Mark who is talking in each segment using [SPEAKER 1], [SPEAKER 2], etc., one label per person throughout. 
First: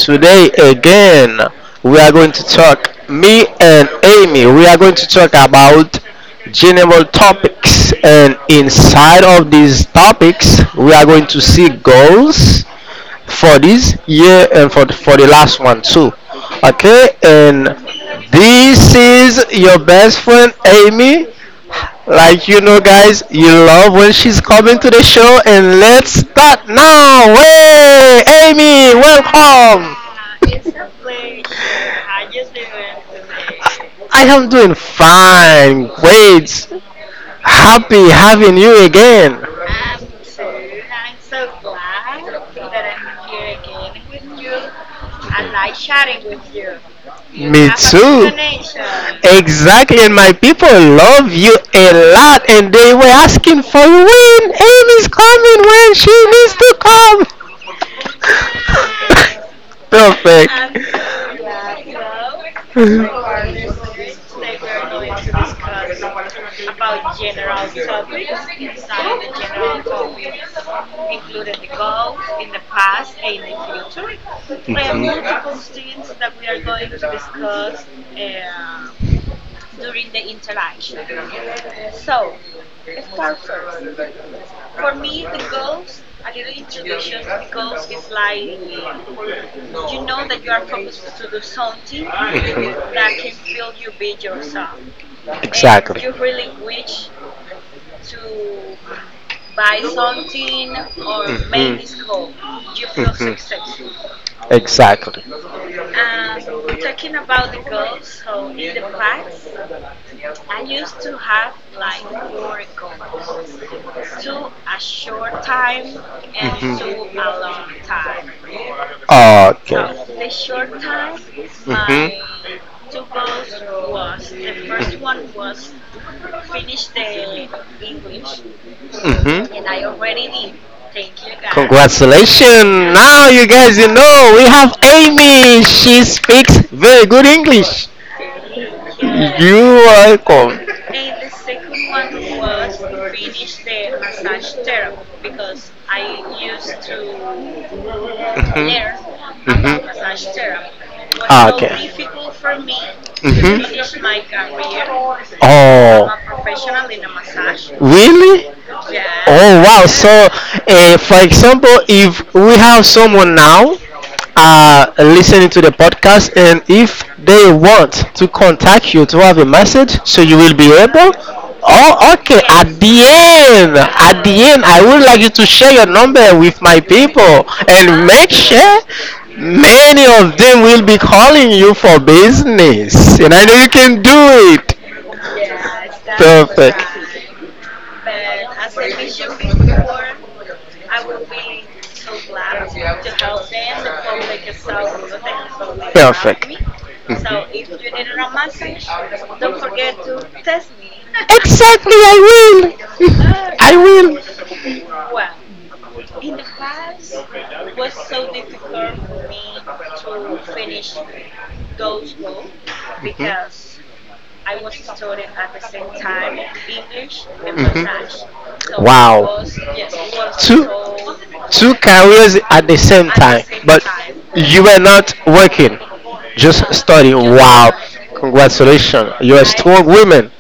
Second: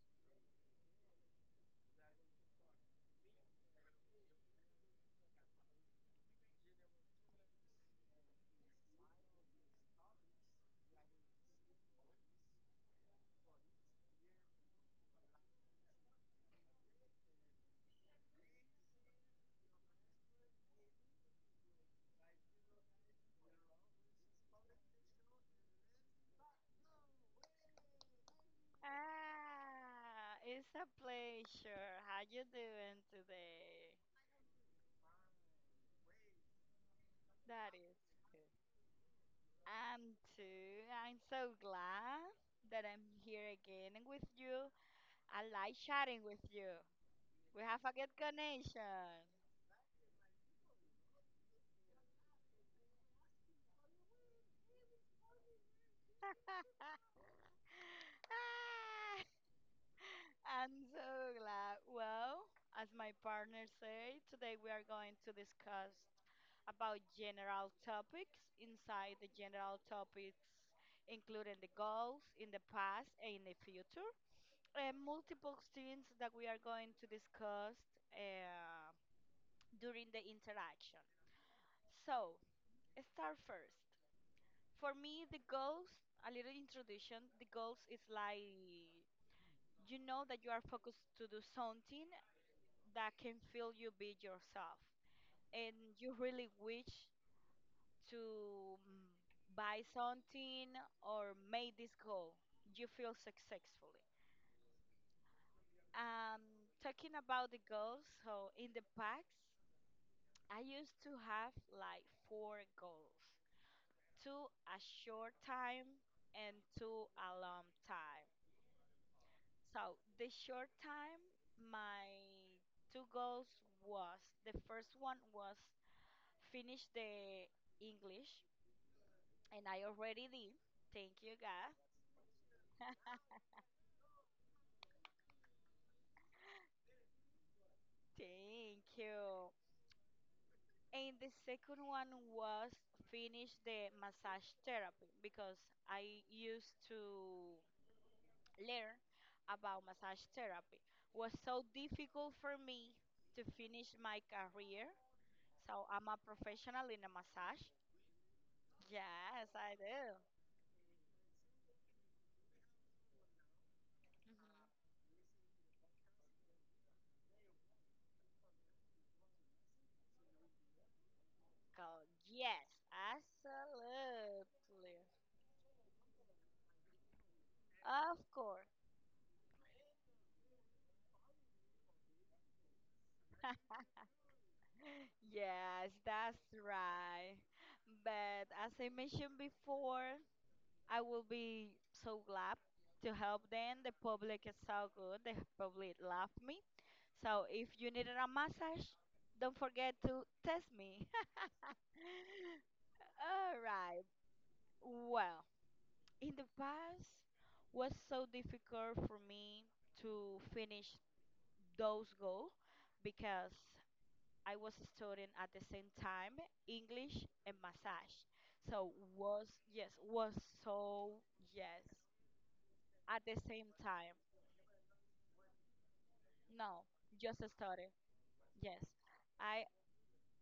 [SPEAKER 1] today again we are going to talk. Me and Amy, we are going to talk about general topics, and inside of these topics, we are going to see goals for this year and for the last one too. Okay, and this is your best friend Amy, like you know, guys, you love when she's coming to the show, and let's start now. Hey, Amy, welcome.
[SPEAKER 2] Ah, it's a pleasure. How you doing today?
[SPEAKER 1] I am doing fine, great,
[SPEAKER 2] That is.
[SPEAKER 1] happy having you again.
[SPEAKER 2] I'm too. I'm so glad that I'm here again with you. I like chatting with you. We
[SPEAKER 1] Me
[SPEAKER 2] have a good
[SPEAKER 1] too.
[SPEAKER 2] connection.
[SPEAKER 1] Exactly, and my people love you a lot, and they were asking for you when Amy's coming, when she needs to come. Perfect.
[SPEAKER 2] I'm so glad. Well, as my
[SPEAKER 1] For
[SPEAKER 2] partner said, today we are going to discuss about general topics inside the general topics, including the goals in the past and in the future, and multiple things that we are going to discuss uh, during the interaction. So, start first. For me, the goals, a little introduction, the goals is like you know that you are focused to do something that can feel you be yourself and you
[SPEAKER 1] And
[SPEAKER 2] really wish to buy something or make this goal you feel successfully.
[SPEAKER 1] Exactly.
[SPEAKER 2] um Talking about the goals, so in the past I used to have like four goals, two a short time and two a long time. So
[SPEAKER 1] Okay.
[SPEAKER 2] the short time, my two goals was, the first one was finish the English,
[SPEAKER 1] Mhm.
[SPEAKER 2] and I already did. Thank you, God.
[SPEAKER 1] Congratulations! Now you guys, you know, we have Amy. She speaks very good English.
[SPEAKER 2] Thank you.
[SPEAKER 1] Are welcome.
[SPEAKER 2] And the second one was finish the massage therapy because I used to learn about massage therapy. Was so difficult for me to finish
[SPEAKER 1] Mhm. to
[SPEAKER 2] my career. So I'm a professional in a massage.
[SPEAKER 1] really?
[SPEAKER 2] Yes,
[SPEAKER 1] Oh
[SPEAKER 2] I
[SPEAKER 1] wow! So,
[SPEAKER 2] do.
[SPEAKER 1] for example, if we have someone now
[SPEAKER 2] Mm-hmm.
[SPEAKER 1] listening to the podcast, and if they want to contact you to have a message, so you will be able.
[SPEAKER 2] God,
[SPEAKER 1] Oh, okay.
[SPEAKER 2] yes,
[SPEAKER 1] At the
[SPEAKER 2] absolutely.
[SPEAKER 1] end, I would like you to share your number with my people and
[SPEAKER 2] Of
[SPEAKER 1] make sure
[SPEAKER 2] course.
[SPEAKER 1] many of them will be calling you for business. And I know you can do it.
[SPEAKER 2] Yes, that's
[SPEAKER 1] Perfect.
[SPEAKER 2] right. But as I mentioned before, I will be so glad to help them. The public is so good. The public love me. So if you needed a massage, don't forget to test me.
[SPEAKER 1] Exactly, I will.
[SPEAKER 2] All
[SPEAKER 1] I
[SPEAKER 2] right.
[SPEAKER 1] will.
[SPEAKER 2] Well, in the past was so difficult for me to finish those goals because I was studying at the same time English and massage.
[SPEAKER 1] Mhm.
[SPEAKER 2] So was, yes, was so,
[SPEAKER 1] Two
[SPEAKER 2] yes,
[SPEAKER 1] careers at the same
[SPEAKER 2] at the
[SPEAKER 1] time,
[SPEAKER 2] same
[SPEAKER 1] but
[SPEAKER 2] time.
[SPEAKER 1] you were not working, just
[SPEAKER 2] No,
[SPEAKER 1] studying.
[SPEAKER 2] just
[SPEAKER 1] Wow,
[SPEAKER 2] study. Yes.
[SPEAKER 1] congratulations! You're a
[SPEAKER 2] I
[SPEAKER 1] strong woman.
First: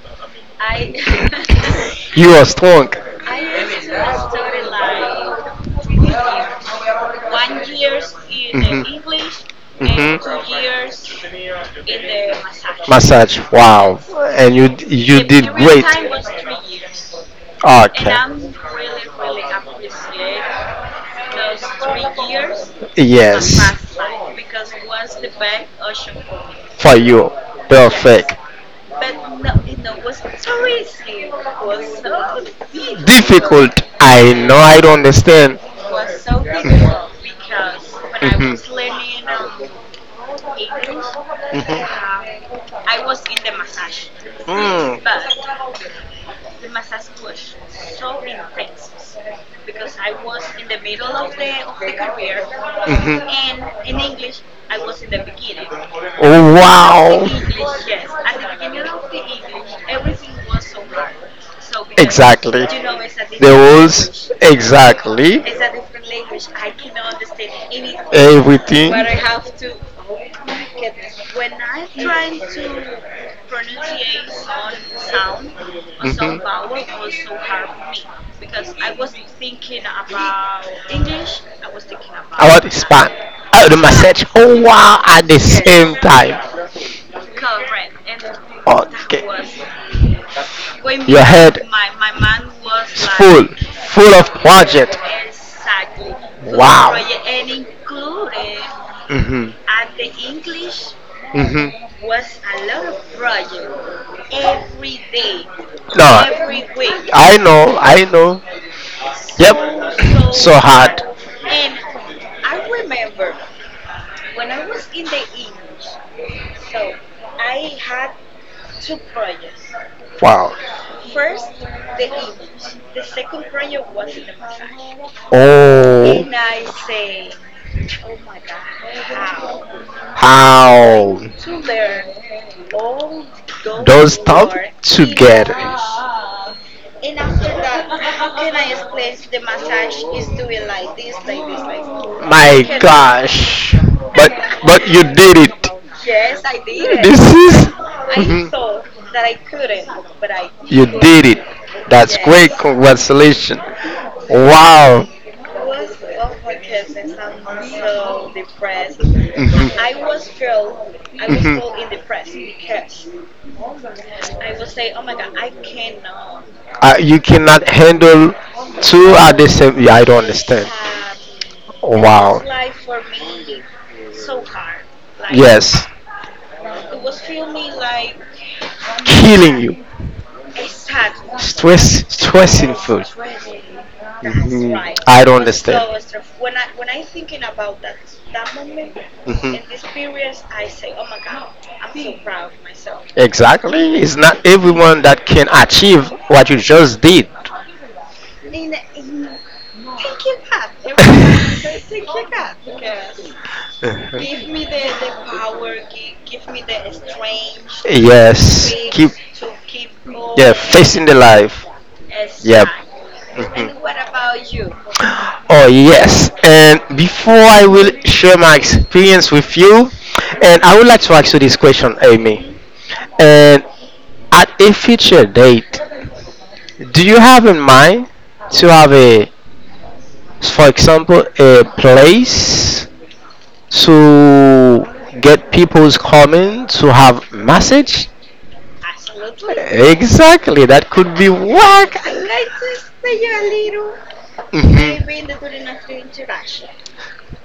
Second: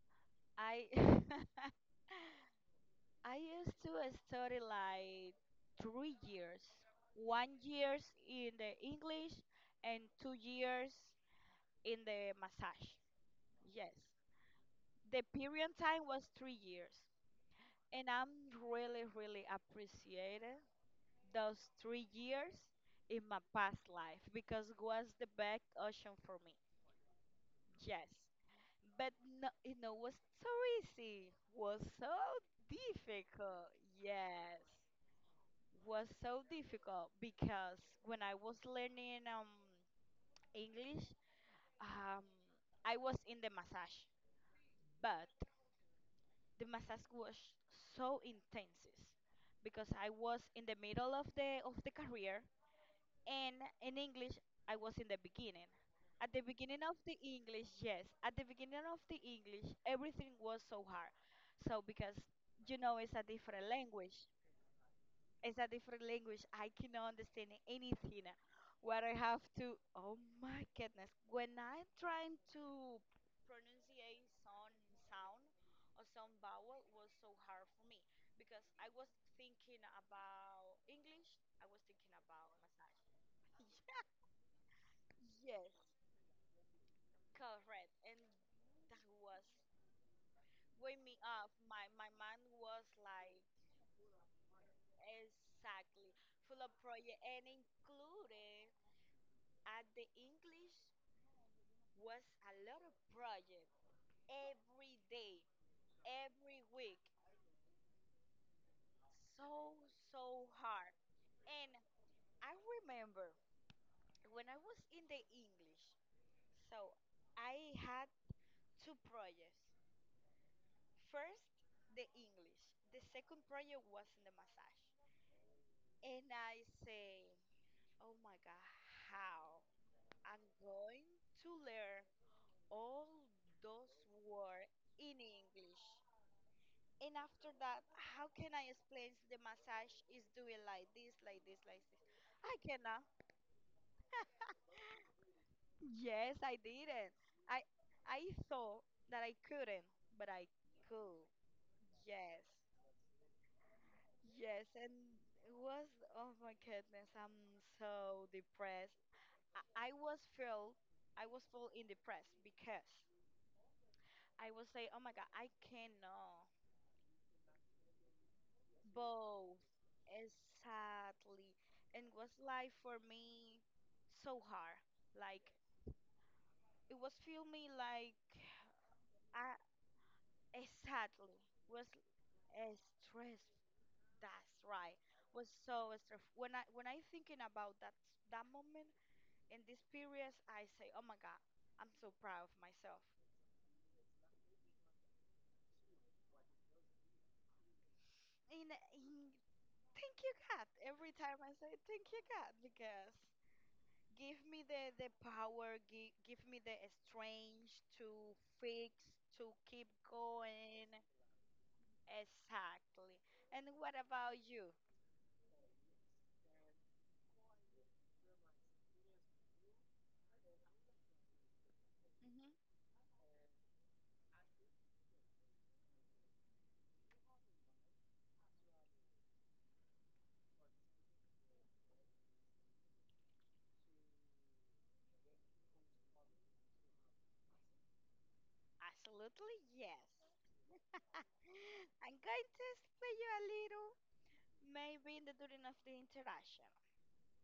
[SPEAKER 2] I
[SPEAKER 1] You are strong.
[SPEAKER 2] I used to study like 3 years. 1 years in the
[SPEAKER 1] Hmm
[SPEAKER 2] English and
[SPEAKER 1] hmm
[SPEAKER 2] 2 years in the massage.
[SPEAKER 1] Massage.
[SPEAKER 2] Yes.
[SPEAKER 1] Wow, and you
[SPEAKER 2] The
[SPEAKER 1] you did
[SPEAKER 2] period
[SPEAKER 1] great.
[SPEAKER 2] time was 3 years.
[SPEAKER 1] Okay
[SPEAKER 2] And I'm really, really appreciating those 3 years
[SPEAKER 1] of
[SPEAKER 2] in my
[SPEAKER 1] Yes,
[SPEAKER 2] past life because it was the best option for me.
[SPEAKER 1] for you. Yes,
[SPEAKER 2] Yes.
[SPEAKER 1] Perfect.
[SPEAKER 2] But
[SPEAKER 1] But
[SPEAKER 2] no, you know, was so easy, was so difficult.
[SPEAKER 1] Difficult. I know,
[SPEAKER 2] Yes.
[SPEAKER 1] I don't understand.
[SPEAKER 2] Was
[SPEAKER 1] It
[SPEAKER 2] so difficult because when I
[SPEAKER 1] Mhm.
[SPEAKER 2] was learning English, um
[SPEAKER 1] Mhm.
[SPEAKER 2] I was in the massage. But the massage was so intense because I was in the middle of the career, and
[SPEAKER 1] Mhm.
[SPEAKER 2] in English I was in the beginning. At the
[SPEAKER 1] Oh,
[SPEAKER 2] beginning of the
[SPEAKER 1] wow.
[SPEAKER 2] English, yes, at the beginning of the English everything was so hard. So because you know it's a
[SPEAKER 1] The
[SPEAKER 2] different language.
[SPEAKER 1] rules, exactly.
[SPEAKER 2] It's a different language. I cannot understand anything.
[SPEAKER 1] Everything.
[SPEAKER 2] What I have to, oh my goodness, when I'm trying to pronunciate some sound or some vowel was so hard for me because I was thinking about English. I was thinking about massage.
[SPEAKER 1] Oh, the Oh, wow. At the
[SPEAKER 2] Yes, correct, and that was wake me up. My mind was like,
[SPEAKER 1] full of
[SPEAKER 2] exactly, full of project, and included
[SPEAKER 1] Mhm,
[SPEAKER 2] at the English
[SPEAKER 1] mhm.
[SPEAKER 2] was a lot of project every day, every week.
[SPEAKER 1] I know, I know.
[SPEAKER 2] So so hard. And I remember when I was in the English, so I had two projects.
[SPEAKER 1] Wow.
[SPEAKER 2] First, the English. The second project was in the massage.
[SPEAKER 1] Oh,
[SPEAKER 2] And I say, oh my God, how I'm going
[SPEAKER 1] How
[SPEAKER 2] to learn all those words in English. And after that, how can I explain the massage is doing like this, like this, like this? I
[SPEAKER 1] My
[SPEAKER 2] cannot.
[SPEAKER 1] gosh! Did it.
[SPEAKER 2] Yes, I
[SPEAKER 1] It.
[SPEAKER 2] didn't. I I
[SPEAKER 1] Is. I
[SPEAKER 2] thought that I couldn't, but I
[SPEAKER 1] You could. Did
[SPEAKER 2] could.
[SPEAKER 1] it.
[SPEAKER 2] Yes.
[SPEAKER 1] Congratulations.
[SPEAKER 2] Yes, and
[SPEAKER 1] Wow.
[SPEAKER 2] it was, oh my goodness, I'm so depressed.
[SPEAKER 1] Mhm.
[SPEAKER 2] I, I was feel I was feeling depressed because I was say, oh my god, I cannot
[SPEAKER 1] You cannot handle two at the
[SPEAKER 2] both,
[SPEAKER 1] same. Yeah, I don't understand.
[SPEAKER 2] exactly, and was
[SPEAKER 1] Wow.
[SPEAKER 2] life for me so hard. Like
[SPEAKER 1] Yes,
[SPEAKER 2] it was feel me like I,
[SPEAKER 1] killing you.
[SPEAKER 2] exactly, was
[SPEAKER 1] Stress, stressing food.
[SPEAKER 2] stressed. That's
[SPEAKER 1] Mhm.
[SPEAKER 2] right.
[SPEAKER 1] I don't
[SPEAKER 2] Was
[SPEAKER 1] understand.
[SPEAKER 2] so stressed. When I thinking about that moment in this
[SPEAKER 1] Mhm.
[SPEAKER 2] period, I say, oh my god, I'm so proud of myself
[SPEAKER 1] Exactly. It's not everyone that can achieve what you just did.
[SPEAKER 2] in thank you god. Every time I say thank you god because give me the power, give me the strength to
[SPEAKER 1] Yes.
[SPEAKER 2] fix
[SPEAKER 1] Keep
[SPEAKER 2] to keep
[SPEAKER 1] yeah
[SPEAKER 2] going,
[SPEAKER 1] facing the life. Yep.
[SPEAKER 2] exactly. And
[SPEAKER 1] Mm-hmm.
[SPEAKER 2] what about you?
[SPEAKER 1] Oh yes, and before I will share my experience with you, and I would like to ask you this question, Amy.
[SPEAKER 2] Hmm.
[SPEAKER 1] And at a future date, do you have in mind to have a so for example, a place to get people's comment to have message.
[SPEAKER 2] Absolutely, yes,
[SPEAKER 1] Exactly, that could be work.
[SPEAKER 2] I'm going to explain you a little,
[SPEAKER 1] Mhm.
[SPEAKER 2] maybe in the during of the interaction.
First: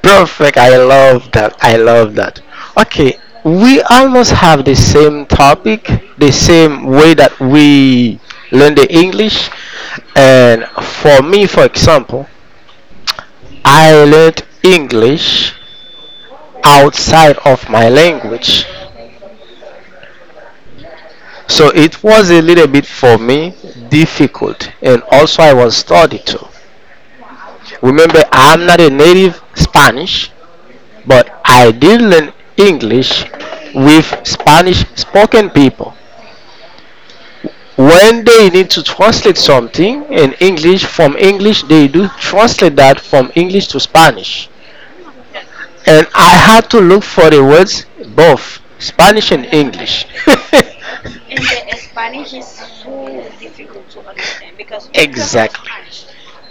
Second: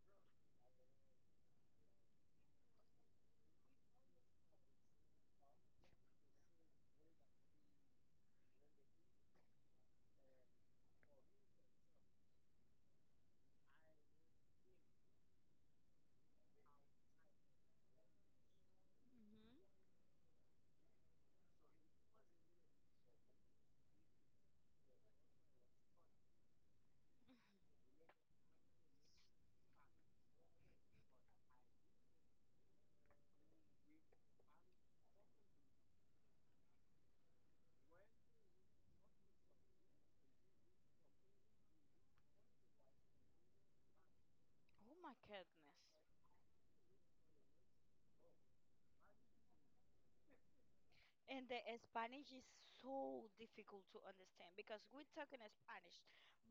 [SPEAKER 1] Perfect. I love that. I love that. Okay, we almost have the same topic, the same way that we learn the English. And for me, for example, I learned English outside of my language.
[SPEAKER 2] Mhm.
[SPEAKER 1] So it was a little bit for me difficult, and also I was studied too. Remember, I'm not a native Spanish, but I did learn English with Spanish spoken people. When they need to translate something in English from English, they do translate that from English to Spanish.
[SPEAKER 2] Oh my goodness.
[SPEAKER 1] And I had to look for the words both Spanish and English.
[SPEAKER 2] And the Spanish is so difficult to understand because we talk in Spanish,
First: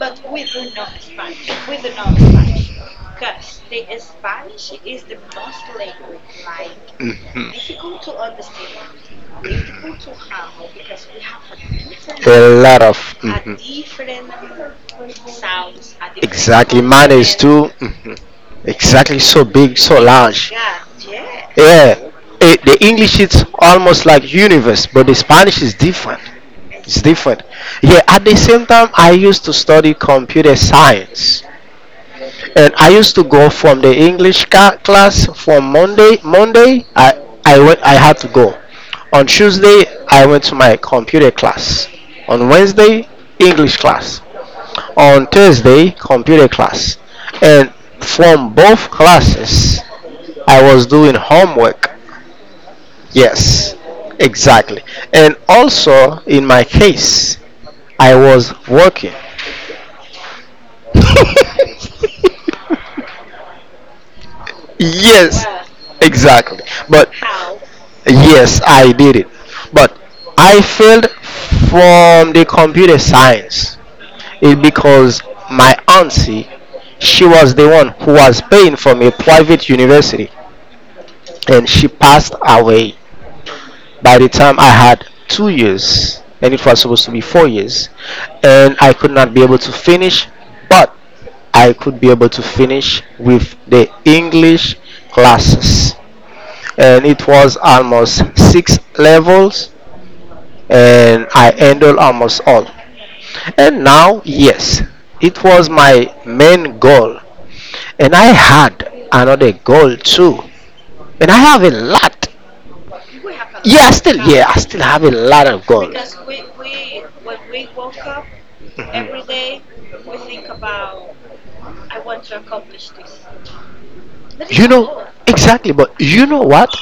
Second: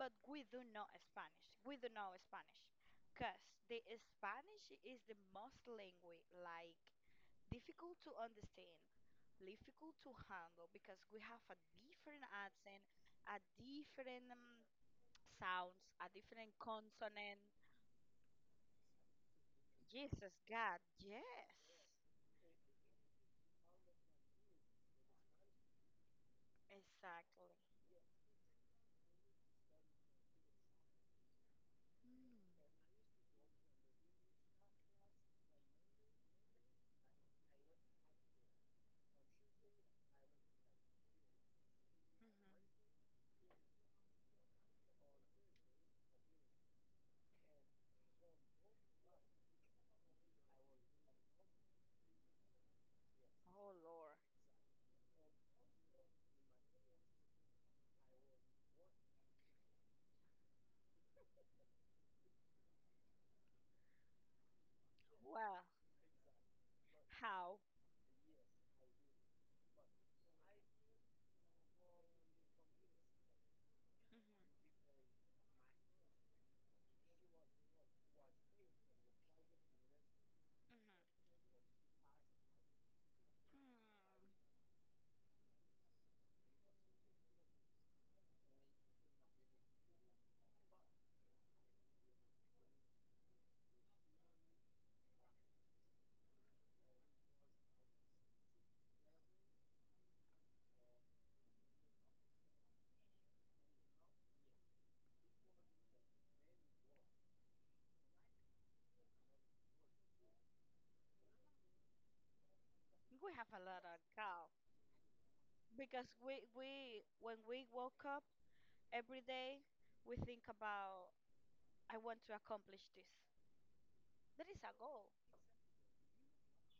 [SPEAKER 2] but we do not Spanish. We do know Spanish because the Spanish is the most language like
[SPEAKER 1] Mhm.
[SPEAKER 2] difficult to understand, difficult to handle because we have a different
[SPEAKER 1] A lot
[SPEAKER 2] accent,
[SPEAKER 1] of
[SPEAKER 2] a different sounds, a different consonant.
[SPEAKER 1] too. Mhm. Exactly, so big, so
[SPEAKER 2] Jesus
[SPEAKER 1] large.
[SPEAKER 2] God,
[SPEAKER 1] Yeah,
[SPEAKER 2] yes,
[SPEAKER 1] yeah, it, the English is almost like universe, but the Spanish is different. It's different.
[SPEAKER 2] exactly.
[SPEAKER 1] Yeah, at the same time, I used to study computer science,
[SPEAKER 2] Mhm.
[SPEAKER 1] and I used to go from the English class from Monday. Monday, I went. I had to go. On Tuesday, I went to my computer class. On Wednesday, English class. On Thursday, computer class, and from both classes, I was doing homework.
[SPEAKER 2] Oh
[SPEAKER 1] Yes,
[SPEAKER 2] Lord.
[SPEAKER 1] exactly. And also, in my case, I was working. Yes,
[SPEAKER 2] Well,
[SPEAKER 1] exactly. But
[SPEAKER 2] how?
[SPEAKER 1] yes, I did it. But I failed from the computer science. It because my auntie, she was the one who was paying for me a private university,
[SPEAKER 2] Mm-hmm.
[SPEAKER 1] and she passed away.
[SPEAKER 2] Mm-hmm. Mm.
[SPEAKER 1] By the time I had 2 years, and it was supposed to be 4 years, and I could not be able to finish, but I could be able to finish with the English classes. And it was almost six levels, and I handled almost all. And now, yes, it was my main goal, and I had another goal too, and I have a lot.
[SPEAKER 2] We have a lot of cow
[SPEAKER 1] Yeah, I still have a lot of goals.
[SPEAKER 2] because we when we woke up every day, we think about I want to accomplish this. That is
[SPEAKER 1] You
[SPEAKER 2] a goal.
[SPEAKER 1] know, exactly, but you know what?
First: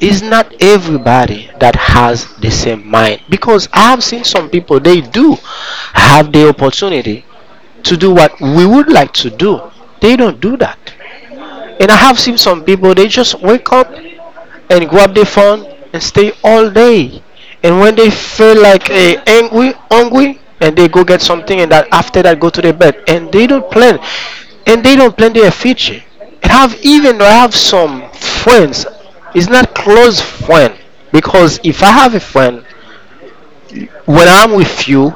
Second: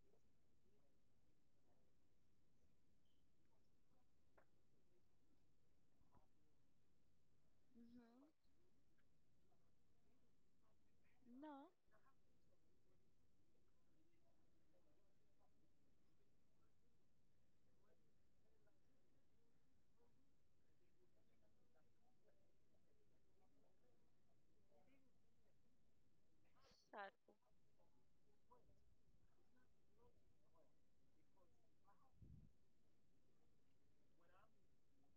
[SPEAKER 1] It's not everybody that has the same mind because I have seen some people they do have the opportunity to do what
[SPEAKER 2] Mm-hmm.
[SPEAKER 1] we would like to do. They don't do that.
[SPEAKER 2] No,
[SPEAKER 1] And I have seen some people they just wake up and grab the phone and stay all day. And when they feel like eh, angry, hungry, and they go get something, and that after that go to their bed, and they don't plan, and they don't plan their future. And have
[SPEAKER 2] sad.
[SPEAKER 1] even though I have some friends. It's not close friend, because if I have a friend, when I'm with you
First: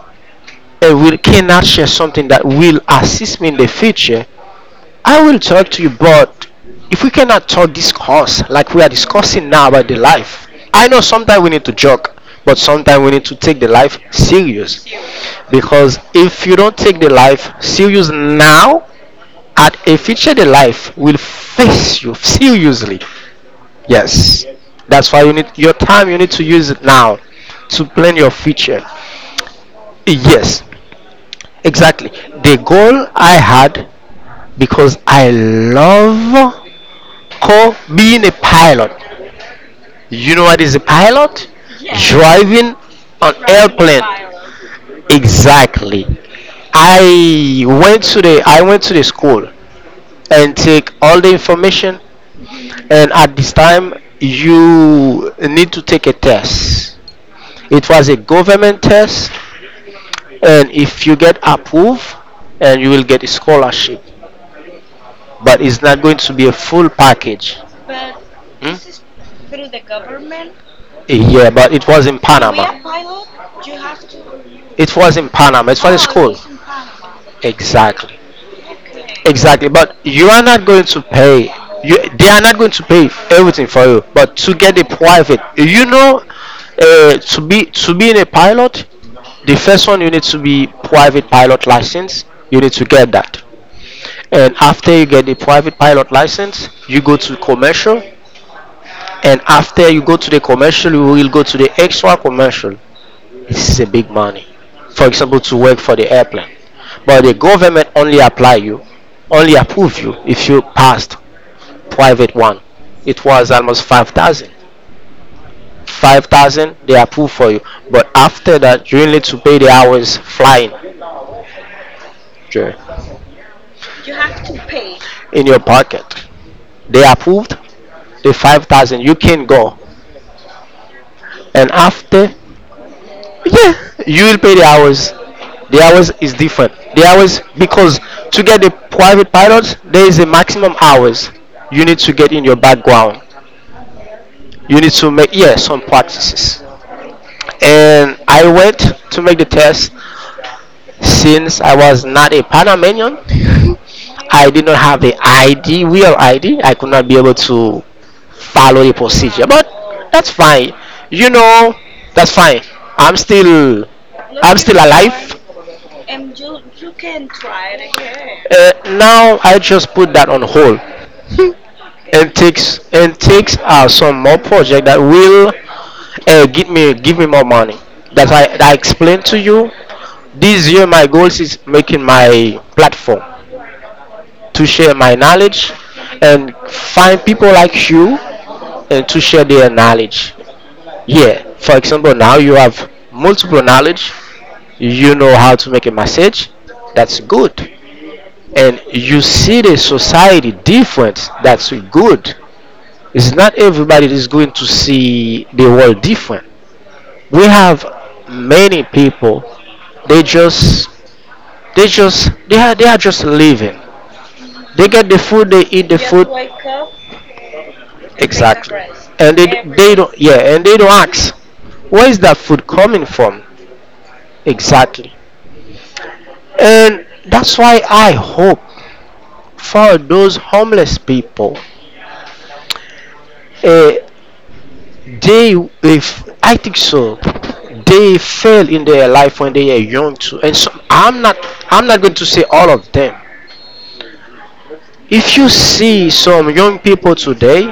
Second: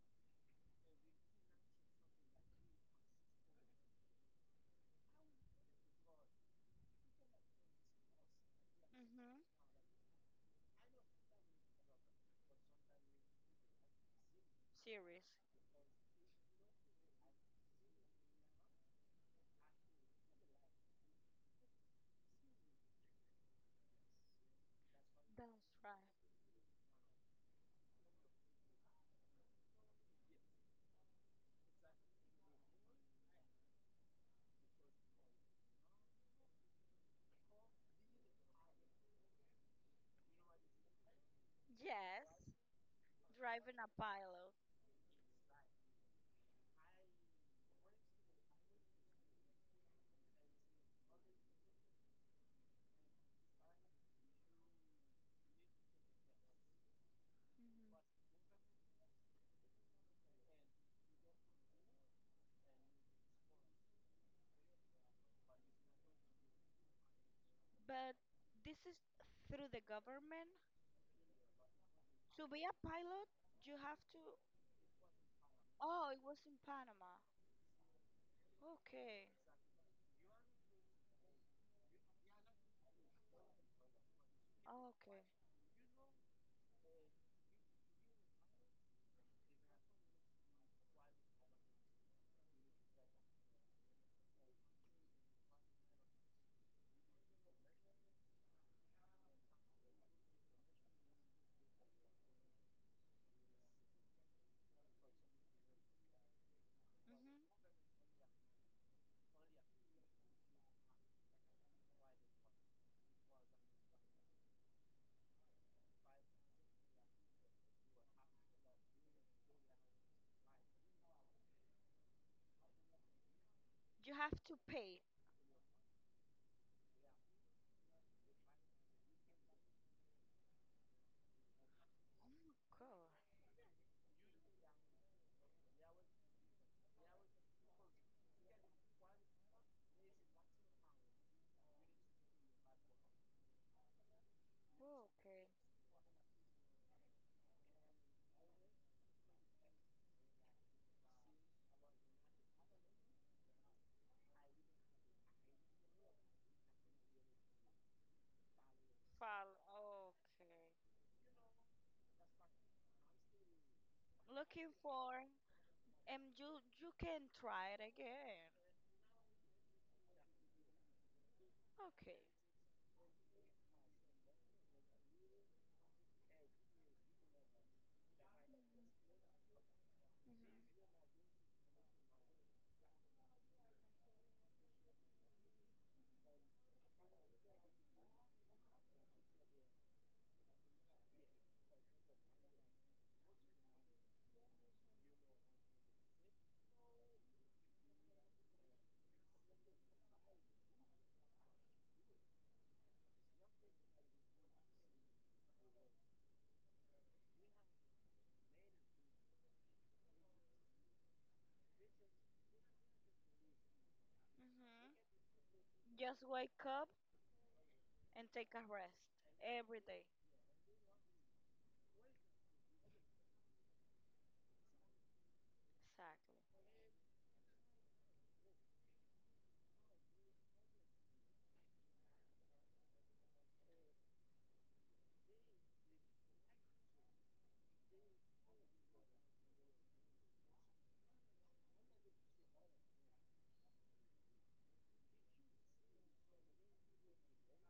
[SPEAKER 1] and we cannot share something that will assist me in the future, I will talk to you, but if we cannot talk this course like we are
[SPEAKER 2] Mm-hmm.
[SPEAKER 1] discussing now about the life, I know sometimes we need to joke, but sometimes we need to take the life serious.
[SPEAKER 2] Serious.
[SPEAKER 1] Because if you don't take the life serious now, at a future the life will face you seriously. Yes, that's why you need
[SPEAKER 2] That's
[SPEAKER 1] your
[SPEAKER 2] right.
[SPEAKER 1] time. You need to use it now to plan your future. Yes, exactly. The goal I had because I love called being a pilot. You know what is a pilot?
[SPEAKER 2] Yes,
[SPEAKER 1] Driving an Driving
[SPEAKER 2] driving a
[SPEAKER 1] airplane.
[SPEAKER 2] pilot.
[SPEAKER 1] Exactly. I went to the school and take all the information, and at this time you need to take a test. It
[SPEAKER 2] Mhm.
[SPEAKER 1] was a government test, and if you get approved, and you will get a scholarship. But it's not going to be a full package.
[SPEAKER 2] But
[SPEAKER 1] Hmm?
[SPEAKER 2] this is through the government.
[SPEAKER 1] Yeah, but it was in
[SPEAKER 2] To be
[SPEAKER 1] Panama.
[SPEAKER 2] a
[SPEAKER 1] Panama.
[SPEAKER 2] pilot, you have to.
[SPEAKER 1] To. It was in Panama. It was a
[SPEAKER 2] Oh, it
[SPEAKER 1] school.
[SPEAKER 2] was in Panama.
[SPEAKER 1] Exactly.
[SPEAKER 2] Okay.
[SPEAKER 1] Exactly. But you are not going to pay. You, they are not going to pay everything for you. But to get a
[SPEAKER 2] Oh, okay.
[SPEAKER 1] private, you know, to be in a pilot, the first one you need to be private pilot license. You need to get that. And after you get the private pilot license, you go to commercial. And after you go to the commercial, you will go to the extra commercial. This is a big money. For example, to work for the airplane. But the
[SPEAKER 2] Hmm.
[SPEAKER 1] government only apply you, only approve you if you passed private one. It was almost 5,000. 5,000 they approve for you. But after that, you need to pay the hours flying Sure.
[SPEAKER 2] You have to pay.
[SPEAKER 1] in your pocket. They approved the 5,000. You can go. And after
[SPEAKER 2] Oh my God.
[SPEAKER 1] Yeah, you will pay the hours. The hours is different. The hours because to get the private pilot, there is a maximum hours you need to get in your background. You need to make
[SPEAKER 2] Okay.
[SPEAKER 1] yeah some practices. And I went to make the test. Since I was not a Panamanian, I did not have the ID, real ID. I could not be able to follow the
[SPEAKER 2] Fal.
[SPEAKER 1] procedure, but that's fine.
[SPEAKER 2] Okay.
[SPEAKER 1] You know, that's fine. I'm still, I'm
[SPEAKER 2] Looking
[SPEAKER 1] still
[SPEAKER 2] for,
[SPEAKER 1] alive.
[SPEAKER 2] and you can try it again.
[SPEAKER 1] Uh, Now I just put that on hold
[SPEAKER 2] Okay.
[SPEAKER 1] and takes some more project that will give me more money. That I explained to you. This year my goals is making my platform to share my knowledge and find people like you and to share their knowledge. Yeah. For example, now you have multiple knowledge. You know how to make a message. That's good. And you see the society different, that's good. It's not everybody is going to see the world different. We have many people, they just, they are, just living, they
[SPEAKER 2] Hmm.
[SPEAKER 1] get the food, they eat the
[SPEAKER 2] Just
[SPEAKER 1] food,
[SPEAKER 2] wake up and take a
[SPEAKER 1] exactly,
[SPEAKER 2] rest
[SPEAKER 1] and they,
[SPEAKER 2] every day.
[SPEAKER 1] don't, yeah, and they don't ask where is that food coming from, exactly.
[SPEAKER 2] Exactly.
[SPEAKER 1] And that's why I hope for those homeless people, uh, they, if I think so, they fail in their life when they are young too, and so I'm not going to say all of them. If you see some young people today,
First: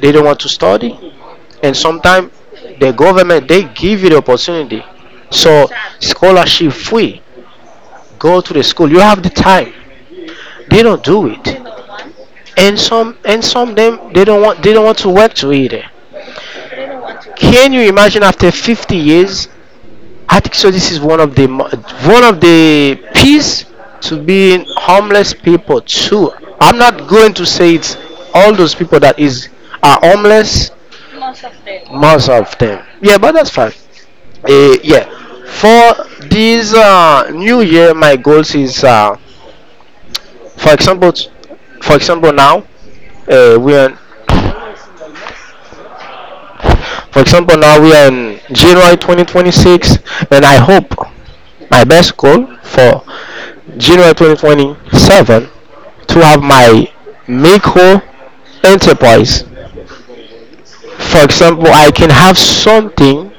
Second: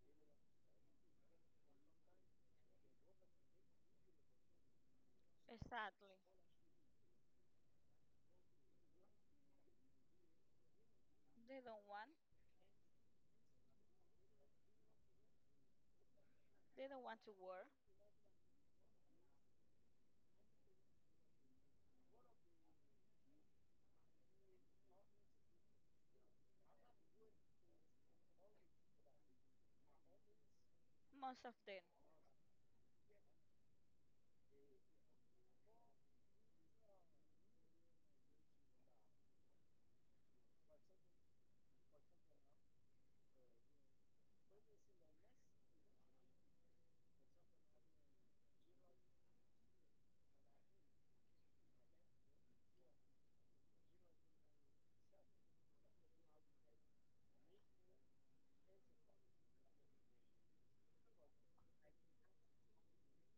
[SPEAKER 1] they don't want to study, and sometimes the government they give you the opportunity, so,
[SPEAKER 2] Exactly.
[SPEAKER 1] scholarship free, go to the school, you have the time, they don't do it.
[SPEAKER 2] They don't want.
[SPEAKER 1] And some, of them, they don't want, they don't want to work to either.
[SPEAKER 2] They don't want to work.
[SPEAKER 1] Can you imagine after 50 years? I think so. This is one of the one of the piece to being homeless people too. I'm not going to say it's all those people that is are homeless.
[SPEAKER 2] Most of them.
[SPEAKER 1] Most of them, yeah, but that's fine. Eh, yeah, for this new year, my goals is, for example, for example now we are, for example now we are in January 2026, and I hope my best goal for January 2027 to have my micro enterprise. For example, I can have something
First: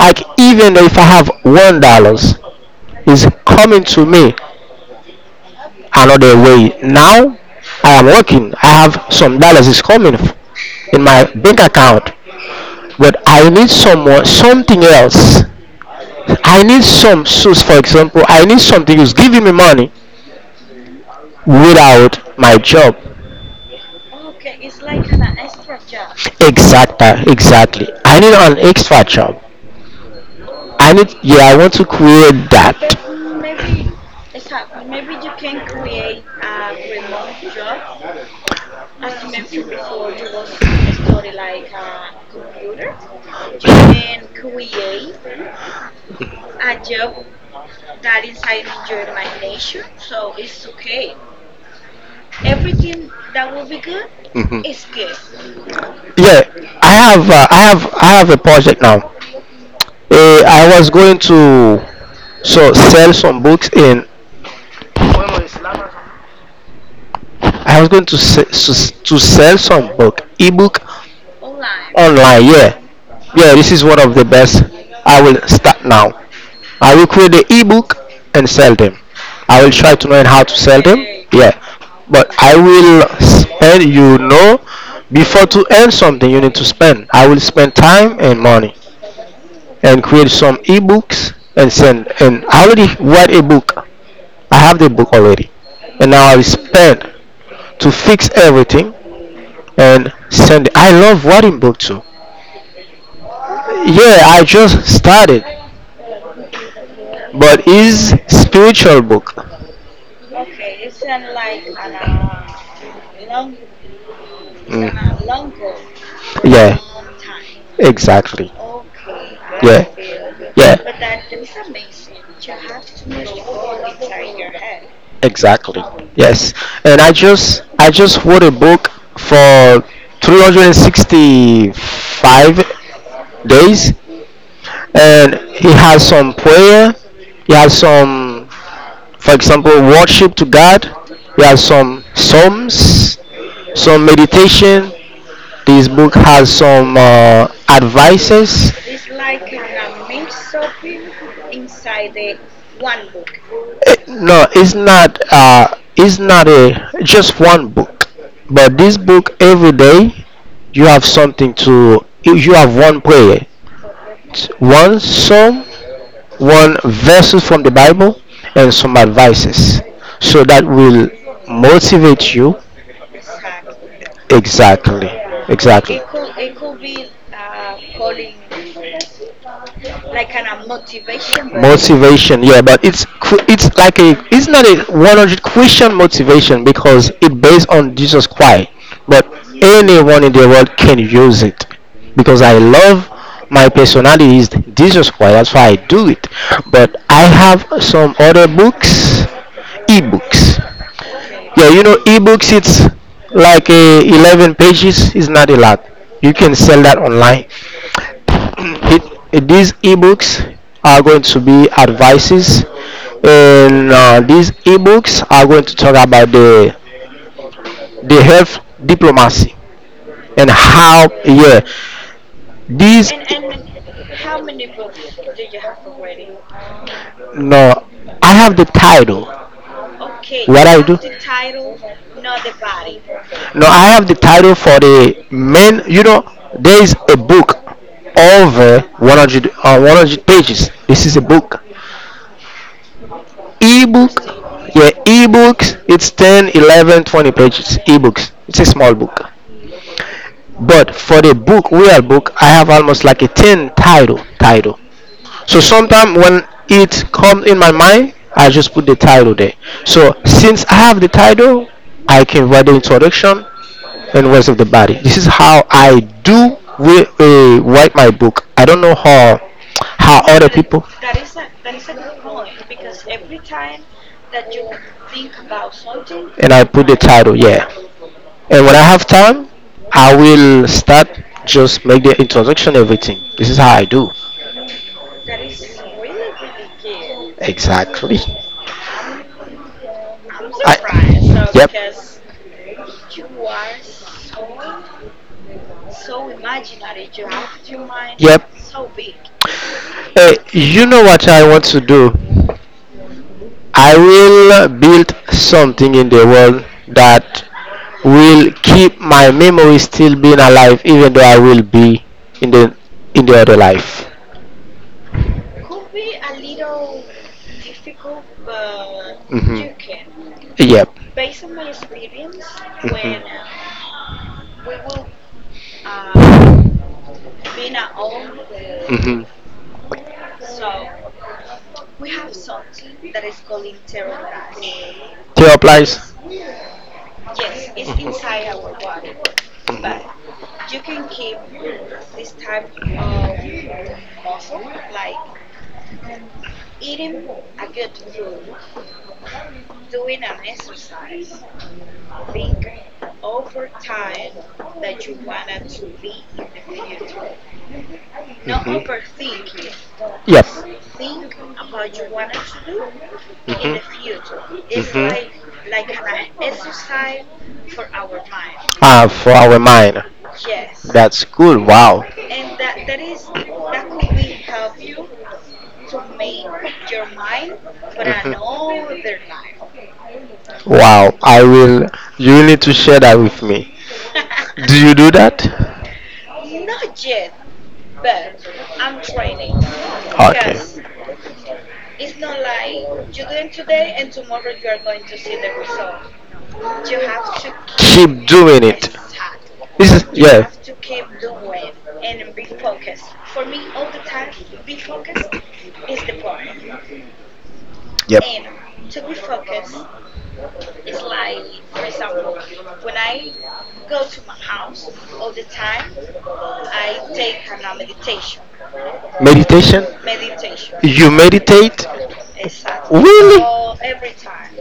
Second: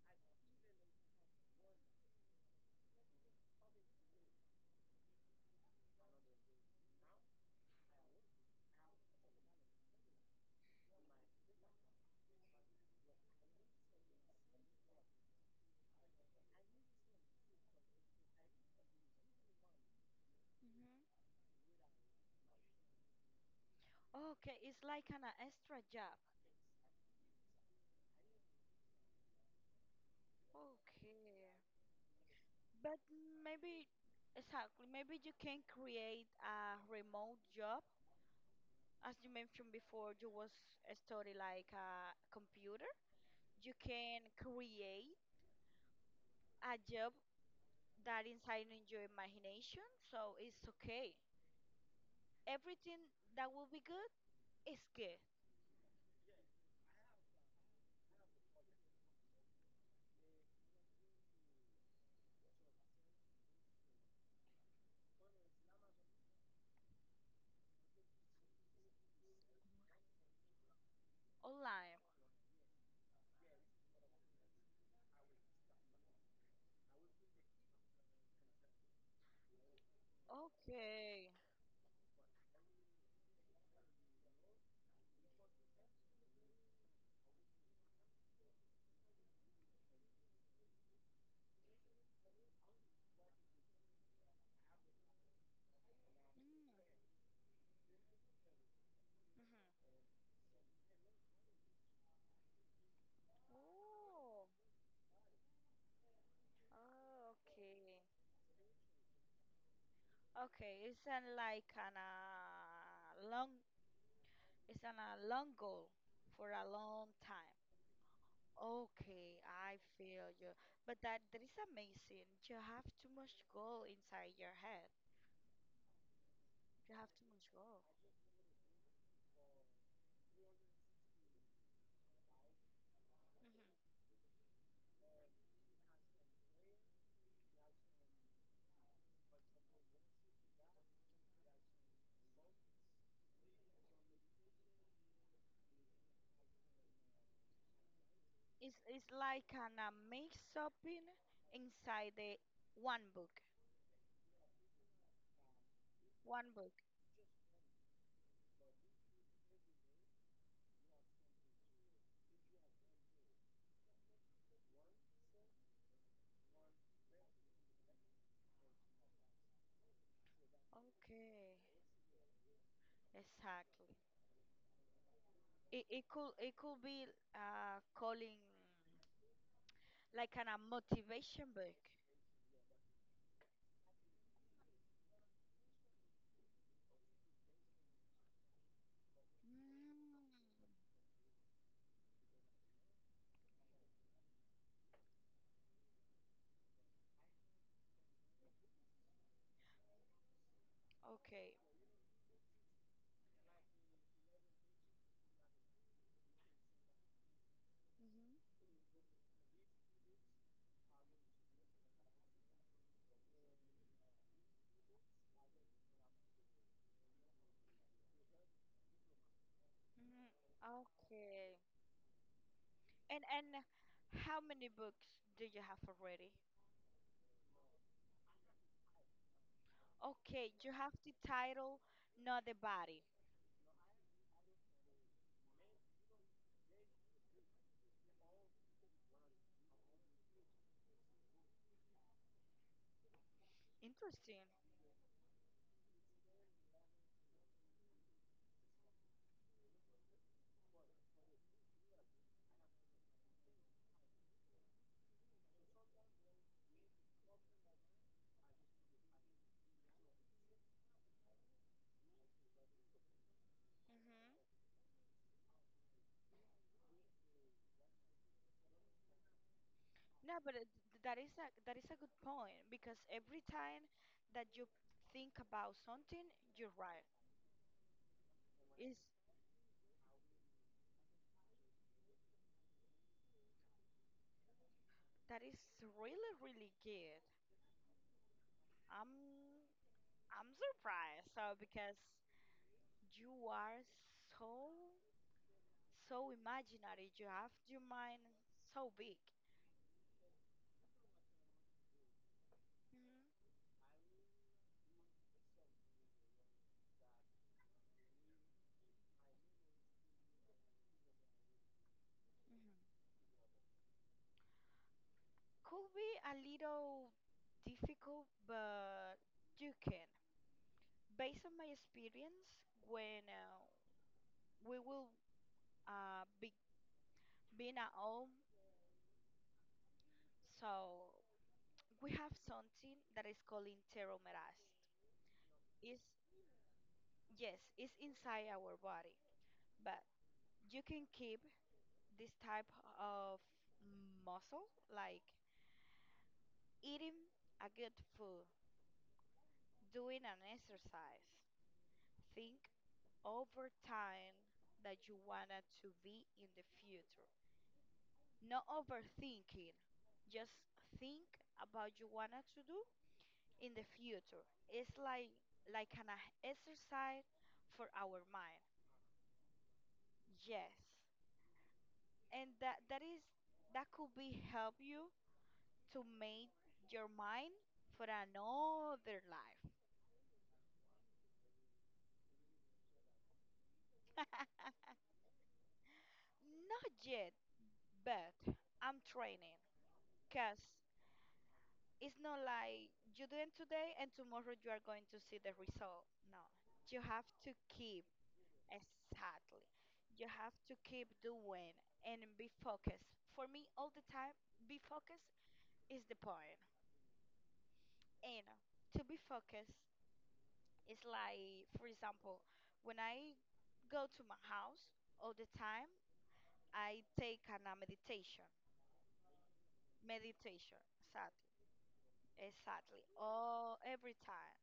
[SPEAKER 1] like even if I have $1 is coming to me another way. Now I am working. I have some dollars is coming in my bank account, but I need someone something else. I need some source. For example, I need something who's giving me money
[SPEAKER 2] Hmm.
[SPEAKER 1] without my job.
[SPEAKER 2] Okay. It's like an extra job.
[SPEAKER 1] Exactly, exactly. I need an extra job. I
[SPEAKER 2] Okay.
[SPEAKER 1] need, yeah, I want to create that.
[SPEAKER 2] But maybe, exactly, maybe you can create a remote job. As you mentioned before, you was study like a computer. You can create a job that inside in your imagination, so it's okay. Everything that will be good
[SPEAKER 1] Mhm.
[SPEAKER 2] is good
[SPEAKER 1] Yeah, I have a project now. I was going to sell some books in. I was going to sell some book, ebook online.
[SPEAKER 2] online.
[SPEAKER 1] Yeah, yeah. This is one of the best. I will start now. I will create the ebook and sell them. I will try to learn how to sell them.
[SPEAKER 2] Okay.
[SPEAKER 1] Yeah, but I will spend. Before to earn something, you need to spend. I will spend time and money and create some ebooks and send. And I already write a book. I have the book already, and now I will spend to fix everything
[SPEAKER 2] Mhm.
[SPEAKER 1] and send it. I love writing book too. Yeah, I
[SPEAKER 2] Oh,
[SPEAKER 1] just started,
[SPEAKER 2] oh, okay.
[SPEAKER 1] but is spiritual book.
[SPEAKER 2] Okay, it's like an long. It's a long
[SPEAKER 1] Mm.
[SPEAKER 2] goal for a
[SPEAKER 1] Yeah.
[SPEAKER 2] long time.
[SPEAKER 1] Exactly.
[SPEAKER 2] Okay, I feel
[SPEAKER 1] Yeah.
[SPEAKER 2] you.
[SPEAKER 1] Yeah.
[SPEAKER 2] But that is amazing. You have too much goal inside your head.
[SPEAKER 1] Exactly. Yes.
[SPEAKER 2] You
[SPEAKER 1] And
[SPEAKER 2] have
[SPEAKER 1] I
[SPEAKER 2] too much
[SPEAKER 1] just
[SPEAKER 2] goal.
[SPEAKER 1] I just wrote a book for 365
[SPEAKER 2] Hmm.
[SPEAKER 1] days, and he has some prayer, he has some, for example, worship to God, he has some psalms, some meditation. This book has some advices.
[SPEAKER 2] It's like an a mix up in inside the one book.
[SPEAKER 1] No, it's not. It's
[SPEAKER 2] One
[SPEAKER 1] not a
[SPEAKER 2] book.
[SPEAKER 1] just one book, but this book every day you have something to. You have one prayer, one psalm, one verses from the Bible, and some advices. So that will
[SPEAKER 2] Okay.
[SPEAKER 1] motivate you.
[SPEAKER 2] Exactly.
[SPEAKER 1] Exactly,
[SPEAKER 2] It
[SPEAKER 1] exactly.
[SPEAKER 2] it could it could be uh calling like an a motivation book.
[SPEAKER 1] Motivation, yeah, but it's cr- it's like a it's not a 100 christian motivation because it based on Jesus Christ, but anyone
[SPEAKER 2] Mm,
[SPEAKER 1] in the world can use it because I love. My personality is Jesus Christ, that's why I do it. But I have some other books, ebooks.
[SPEAKER 2] okay.
[SPEAKER 1] Yeah, ebooks, it's like a 11 pages, it's not a lot, you can sell that online.
[SPEAKER 2] Mm-hmm.
[SPEAKER 1] These ebooks are going to be advices, and these ebooks are going to talk about the health, diplomacy,
[SPEAKER 2] Mhm.
[SPEAKER 1] and how.
[SPEAKER 2] Okay.
[SPEAKER 1] Yeah, these.
[SPEAKER 2] And how many books do you have already?
[SPEAKER 1] No, I have the title.
[SPEAKER 2] Okay,
[SPEAKER 1] What
[SPEAKER 2] you
[SPEAKER 1] I
[SPEAKER 2] have
[SPEAKER 1] do
[SPEAKER 2] the
[SPEAKER 1] have.
[SPEAKER 2] title, not the body.
[SPEAKER 1] No, I have the title for the men. There is a book over 100 pages. This is a book, ebook.
[SPEAKER 2] Interesting.
[SPEAKER 1] Yeah, ebooks, it's 10, 11, 20, 11, 20 pages, ebooks, it's a small book. But for the book real book I have almost like a 10 title. So sometimes when it comes in my mind, I just put the title there. So since I have the title, I can write the introduction and rest
[SPEAKER 2] Hmm.
[SPEAKER 1] of the body. This is how I do, write my book. I don't know how
[SPEAKER 2] No,
[SPEAKER 1] other
[SPEAKER 2] but it-
[SPEAKER 1] people
[SPEAKER 2] th- that is a that is a good point, because every
[SPEAKER 1] time.
[SPEAKER 2] time that you think about something,
[SPEAKER 1] And I
[SPEAKER 2] you're
[SPEAKER 1] put the
[SPEAKER 2] right.
[SPEAKER 1] title. Yeah. And when I
[SPEAKER 2] Is
[SPEAKER 1] have time, I will start, just make the introduction, everything. This is how I do.
[SPEAKER 2] that is really really good.
[SPEAKER 1] Exactly.
[SPEAKER 2] I'm I'm surprised. So
[SPEAKER 1] I, yep.
[SPEAKER 2] because you are so so imaginary, you have your mind
[SPEAKER 1] Yep.
[SPEAKER 2] so big.
[SPEAKER 1] Hey, you know what I want to do?
[SPEAKER 2] Mhm,
[SPEAKER 1] I will build something in the world that will keep my memory still being alive, even though I will be in the
[SPEAKER 2] mhm.
[SPEAKER 1] in the other life.
[SPEAKER 2] Could be a little difficult, but
[SPEAKER 1] Hmm.
[SPEAKER 2] you can.
[SPEAKER 1] Yep.
[SPEAKER 2] Based on my experience, when we will be being at home,
[SPEAKER 1] Hmm.
[SPEAKER 2] so we have something that is called interomerast.
[SPEAKER 1] Two applies.
[SPEAKER 2] It's, yes, it's inside our body, but you can keep this type of muscle, like eating a good food, doing an exercise. Think over time that you wanna to be in the future. No overthinking.
[SPEAKER 1] Yep.
[SPEAKER 2] Just think about you wanna to do in
[SPEAKER 1] Mhm.
[SPEAKER 2] the future. It's
[SPEAKER 1] Mhm.
[SPEAKER 2] like an exercise for our mind.
[SPEAKER 1] Ah, for our mind.
[SPEAKER 2] Yes.
[SPEAKER 1] That's cool. Wow.
[SPEAKER 2] And that is, that could be help you to make your mind for
[SPEAKER 1] Mhm.
[SPEAKER 2] another life.
[SPEAKER 1] Wow. I will. You need to share that with me. Do you do that?
[SPEAKER 2] Not yet, but I'm training. Cause it's not like you do it today and tomorrow you are going to see the result. No, you have to keep,
[SPEAKER 1] Doing.
[SPEAKER 2] exactly.
[SPEAKER 1] This
[SPEAKER 2] You have
[SPEAKER 1] is.
[SPEAKER 2] to keep doing and be focused. For me, all the time, be focused is the point.
[SPEAKER 1] Yep.
[SPEAKER 2] And to be focused is like, for example, when I go to my house all the time, I take a meditation.
[SPEAKER 1] Meditation.
[SPEAKER 2] Meditation,
[SPEAKER 1] You
[SPEAKER 2] exactly,
[SPEAKER 1] meditate.
[SPEAKER 2] exactly, all every time.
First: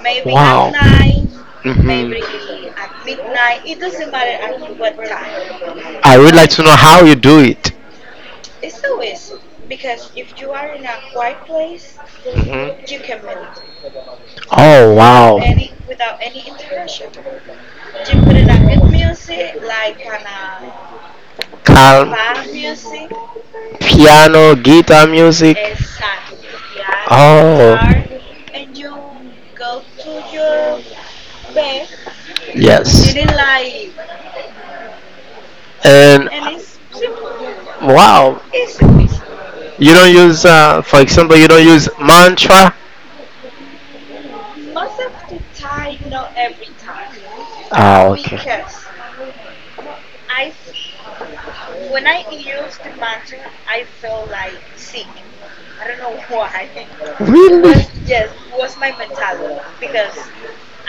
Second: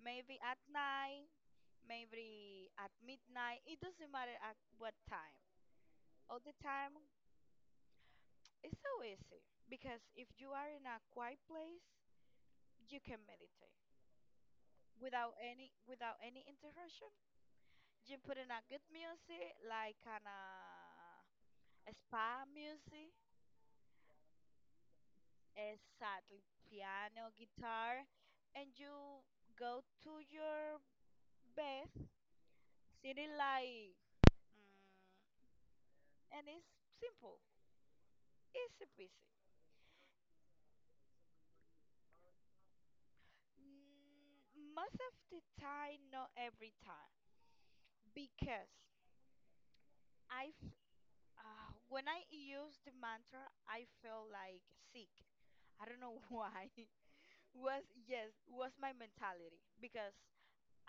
[SPEAKER 2] Maybe at
[SPEAKER 1] Wow.
[SPEAKER 2] night,
[SPEAKER 1] Hmm.
[SPEAKER 2] maybe at midnight. It doesn't matter at what time.
[SPEAKER 1] I would
[SPEAKER 2] All
[SPEAKER 1] like
[SPEAKER 2] the
[SPEAKER 1] to know
[SPEAKER 2] time,
[SPEAKER 1] how you do it.
[SPEAKER 2] it's so easy because if you are in a quiet place,
[SPEAKER 1] Hmm.
[SPEAKER 2] you can meditate
[SPEAKER 1] Oh,
[SPEAKER 2] without
[SPEAKER 1] wow.
[SPEAKER 2] any without any interruption. You put in a good music like an
[SPEAKER 1] Calm,
[SPEAKER 2] spa music,
[SPEAKER 1] piano, guitar music.
[SPEAKER 2] exactly, piano,
[SPEAKER 1] Oh.
[SPEAKER 2] guitar, and you go to your bed,
[SPEAKER 1] Yes.
[SPEAKER 2] sitting like, mm,
[SPEAKER 1] And
[SPEAKER 2] and it's simple.
[SPEAKER 1] wow.
[SPEAKER 2] Easy peasy.
[SPEAKER 1] You don't use, for example, you don't use mantra?
[SPEAKER 2] Mm, Most of the time, not every time,
[SPEAKER 1] Ah, okay.
[SPEAKER 2] because I, f- when I use the mantra, I feel like sick. I don't know why.
[SPEAKER 1] Really?
[SPEAKER 2] Was, yes, was my mentality because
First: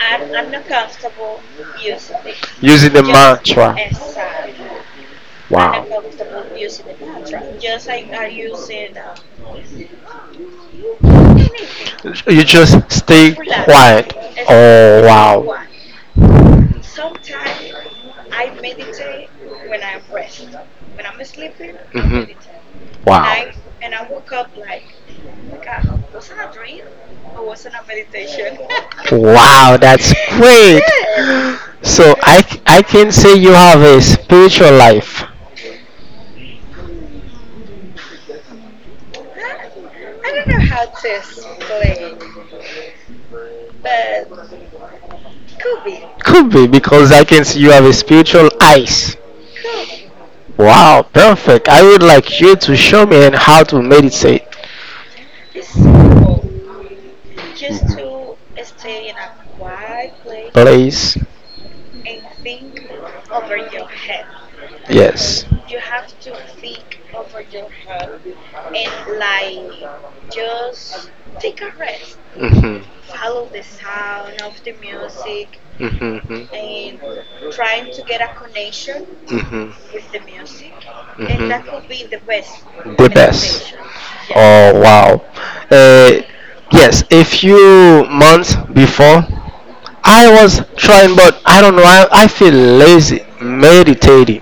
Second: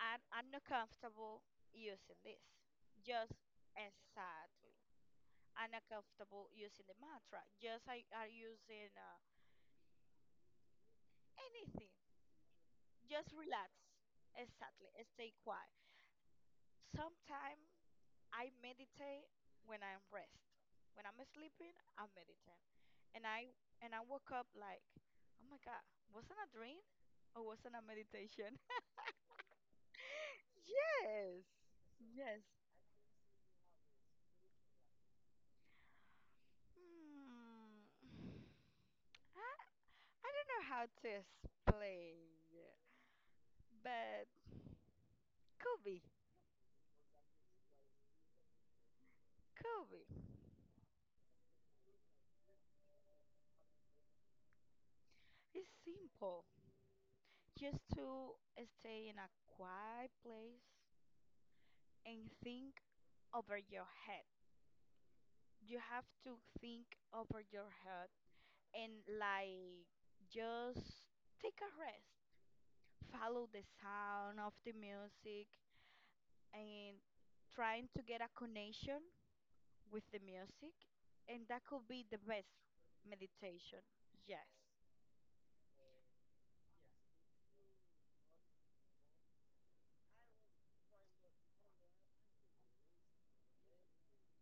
[SPEAKER 2] I'm not comfortable using this.
[SPEAKER 1] Using the
[SPEAKER 2] Just,
[SPEAKER 1] mantra.
[SPEAKER 2] exactly,
[SPEAKER 1] And
[SPEAKER 2] I'm
[SPEAKER 1] wow.
[SPEAKER 2] not comfortable
[SPEAKER 1] And.
[SPEAKER 2] using the mantra. Just I are using anything.
[SPEAKER 1] You just
[SPEAKER 2] Just
[SPEAKER 1] stay
[SPEAKER 2] relax.
[SPEAKER 1] quiet.
[SPEAKER 2] Exactly,
[SPEAKER 1] Oh,
[SPEAKER 2] stay
[SPEAKER 1] wow.
[SPEAKER 2] quiet. Sometimes I meditate when I'm rest. When I'm sleeping, I
[SPEAKER 1] Mhm.
[SPEAKER 2] meditate. And I
[SPEAKER 1] Wow.
[SPEAKER 2] and I woke up like, oh my God, wasn't a dream or wasn't a meditation?
[SPEAKER 1] Wow, that's great.
[SPEAKER 2] Yes.
[SPEAKER 1] So,
[SPEAKER 2] Yes.
[SPEAKER 1] I can say you have a spiritual life.
[SPEAKER 2] Hmm. I, I don't know how to explain, but could be,
[SPEAKER 1] Could be because I can see you have a spiritual eyes.
[SPEAKER 2] could be.
[SPEAKER 1] Wow, perfect. I would like you to show me and how to meditate,
[SPEAKER 2] It's simple. Just to stay in a quiet place
[SPEAKER 1] please.
[SPEAKER 2] and think over your head.
[SPEAKER 1] Yes.
[SPEAKER 2] You have to think over your head and like just take a rest,
[SPEAKER 1] Mhm,
[SPEAKER 2] follow the sound of the music
[SPEAKER 1] mhm, mhm,
[SPEAKER 2] and trying to get a connection
[SPEAKER 1] mhm,
[SPEAKER 2] with the music,
[SPEAKER 1] and
[SPEAKER 2] and that could be
[SPEAKER 1] mhm.
[SPEAKER 2] the best
[SPEAKER 1] The best. Yes.
[SPEAKER 2] meditation. Yes.
[SPEAKER 1] Oh, wow. Uh, yes, a few months before, I was trying, but I don't know. I feel lazy meditating,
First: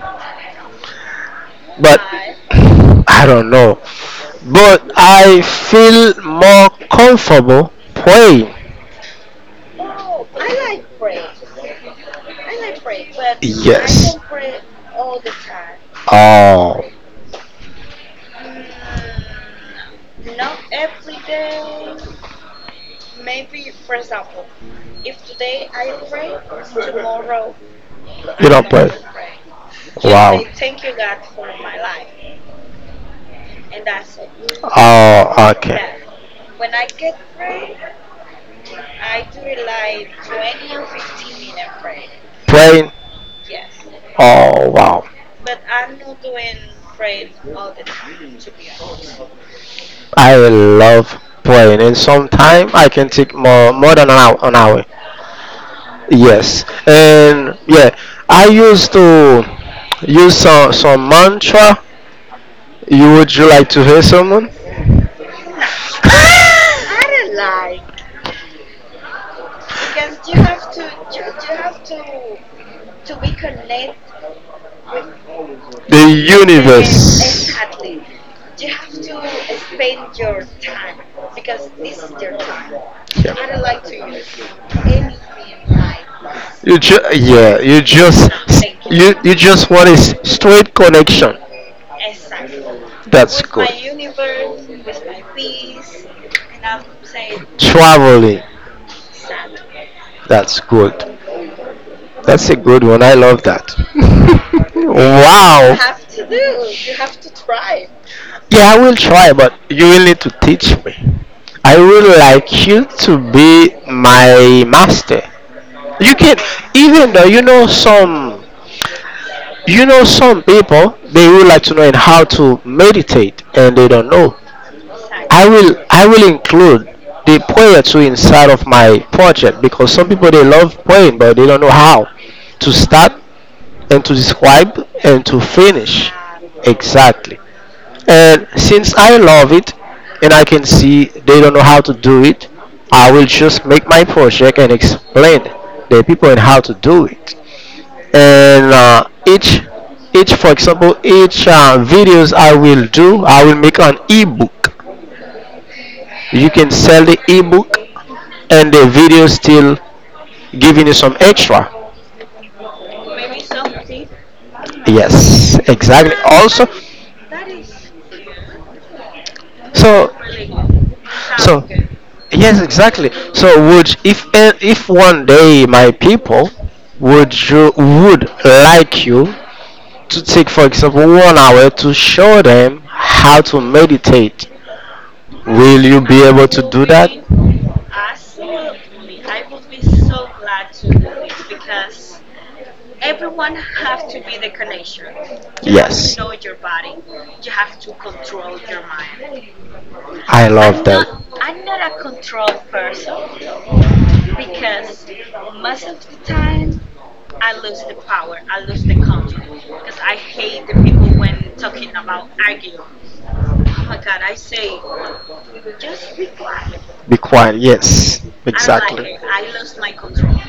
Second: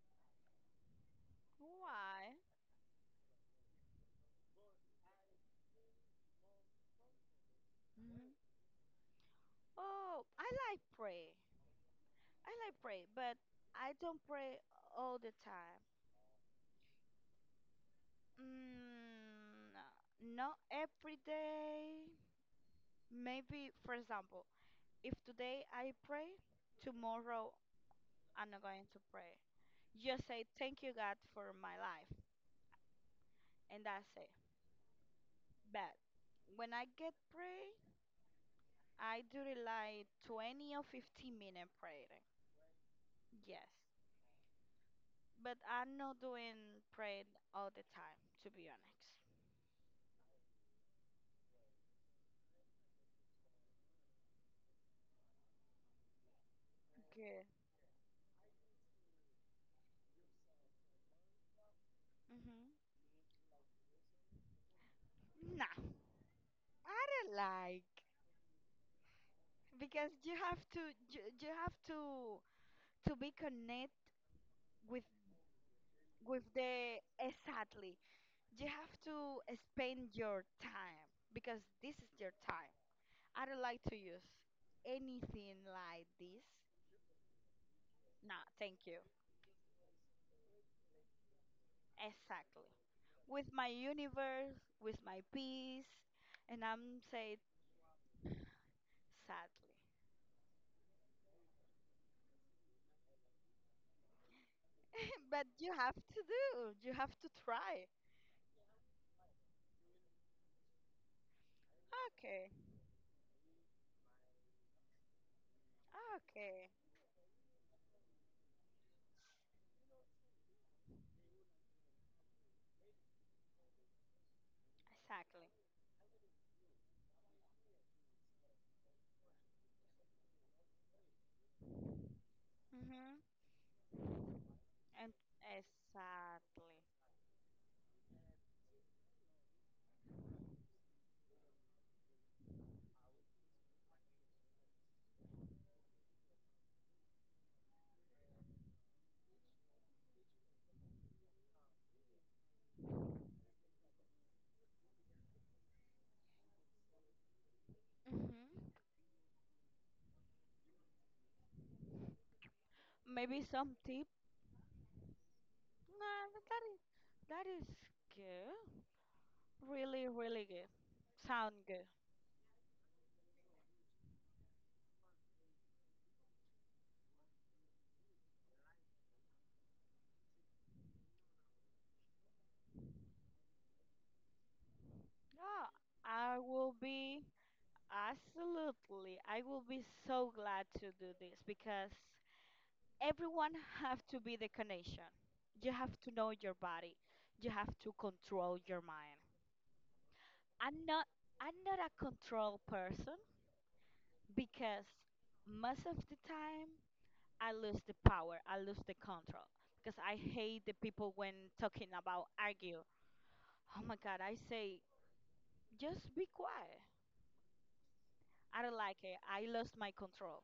[SPEAKER 1] but
[SPEAKER 2] Why?
[SPEAKER 1] I don't know. But I feel more comfortable
[SPEAKER 2] Mhm.
[SPEAKER 1] praying.
[SPEAKER 2] Oh, I like pray. I like pray, but I
[SPEAKER 1] Yes.
[SPEAKER 2] don't pray all the time.
[SPEAKER 1] Oh,
[SPEAKER 2] Mm, no, not every day. Maybe, for example, if today I pray, tomorrow
[SPEAKER 1] you
[SPEAKER 2] I'm not
[SPEAKER 1] don't
[SPEAKER 2] going
[SPEAKER 1] pray.
[SPEAKER 2] to pray. Just
[SPEAKER 1] Wow.
[SPEAKER 2] say, thank you, God, for my life. And that's it.
[SPEAKER 1] Oh, okay.
[SPEAKER 2] But
[SPEAKER 1] Yeah.
[SPEAKER 2] when I get pray, I do it like 20 or 15-minute praying.
[SPEAKER 1] Praying.
[SPEAKER 2] Yes.
[SPEAKER 1] Oh, wow,
[SPEAKER 2] But I'm not doing praying all the time, to be honest.
[SPEAKER 1] I love praying. And sometimes I can take more than an hour. An hour. Yes,
[SPEAKER 2] Okay.
[SPEAKER 1] and yeah, I used to use some mantra.
[SPEAKER 2] Hmm.
[SPEAKER 1] You Would you like to hear someone?
[SPEAKER 2] Nah, I don't like because you have to be connect with
[SPEAKER 1] The
[SPEAKER 2] the
[SPEAKER 1] universe.
[SPEAKER 2] exactly you have to spend your time because this is your time.
[SPEAKER 1] Yeah.
[SPEAKER 2] I don't like to
[SPEAKER 1] Do
[SPEAKER 2] use anything like this.
[SPEAKER 1] that. You just.
[SPEAKER 2] No,
[SPEAKER 1] Thank
[SPEAKER 2] thank you,
[SPEAKER 1] you. You just want a straight connection.
[SPEAKER 2] exactly,
[SPEAKER 1] That's
[SPEAKER 2] with my
[SPEAKER 1] good.
[SPEAKER 2] universe, with my peace. And I'm saying
[SPEAKER 1] Traveling.
[SPEAKER 2] sadly,
[SPEAKER 1] That's good. That's a good one. I love that. You
[SPEAKER 2] but you
[SPEAKER 1] Wow.
[SPEAKER 2] have to do you have to try.
[SPEAKER 1] Yeah, I will try, but you will need to teach me. I would
[SPEAKER 2] Okay.
[SPEAKER 1] like you to be my master. You can,
[SPEAKER 2] Okay.
[SPEAKER 1] even though you know some people, they would like to know in how to meditate and they don't know.
[SPEAKER 2] Exactly.
[SPEAKER 1] I will include the prayer too inside of my project, because some people they love praying but they don't know how to start
[SPEAKER 2] Mm-hmm.
[SPEAKER 1] and to describe
[SPEAKER 2] And
[SPEAKER 1] and to finish.
[SPEAKER 2] exactly.
[SPEAKER 1] Exactly. And since I love it and I can see they don't know how to do it, I will just make my project and explain the people and how to do it. And each for example, each videos I will do, I will make an ebook. You can sell the ebook and
[SPEAKER 2] Mm-hmm.
[SPEAKER 1] the video still giving you some extra.
[SPEAKER 2] Maybe something.
[SPEAKER 1] Yes, exactly.
[SPEAKER 2] No, but
[SPEAKER 1] Also,
[SPEAKER 2] that is good. Really,
[SPEAKER 1] so
[SPEAKER 2] really good. Sound
[SPEAKER 1] So, okay.
[SPEAKER 2] good.
[SPEAKER 1] Yes, exactly. So, would if eh, if one day my people would you would like you to take, for example, 1 hour to show them how to meditate,
[SPEAKER 2] Oh,
[SPEAKER 1] will you be
[SPEAKER 2] I
[SPEAKER 1] able to
[SPEAKER 2] will
[SPEAKER 1] do that?
[SPEAKER 2] be absolutely. I will be so glad to do this because everyone have to be the connection. You have to
[SPEAKER 1] Yes.
[SPEAKER 2] know your body. You have to control your mind.
[SPEAKER 1] I love
[SPEAKER 2] I'm
[SPEAKER 1] that.
[SPEAKER 2] not I'm not a control person because most of the time I lose the power. I lose the control because I hate the people when talking about argue. Oh my God, I say, just be quiet.
[SPEAKER 1] Be quiet. Yes, I do like,
[SPEAKER 2] I don't like
[SPEAKER 1] exactly.
[SPEAKER 2] it. I lost my control,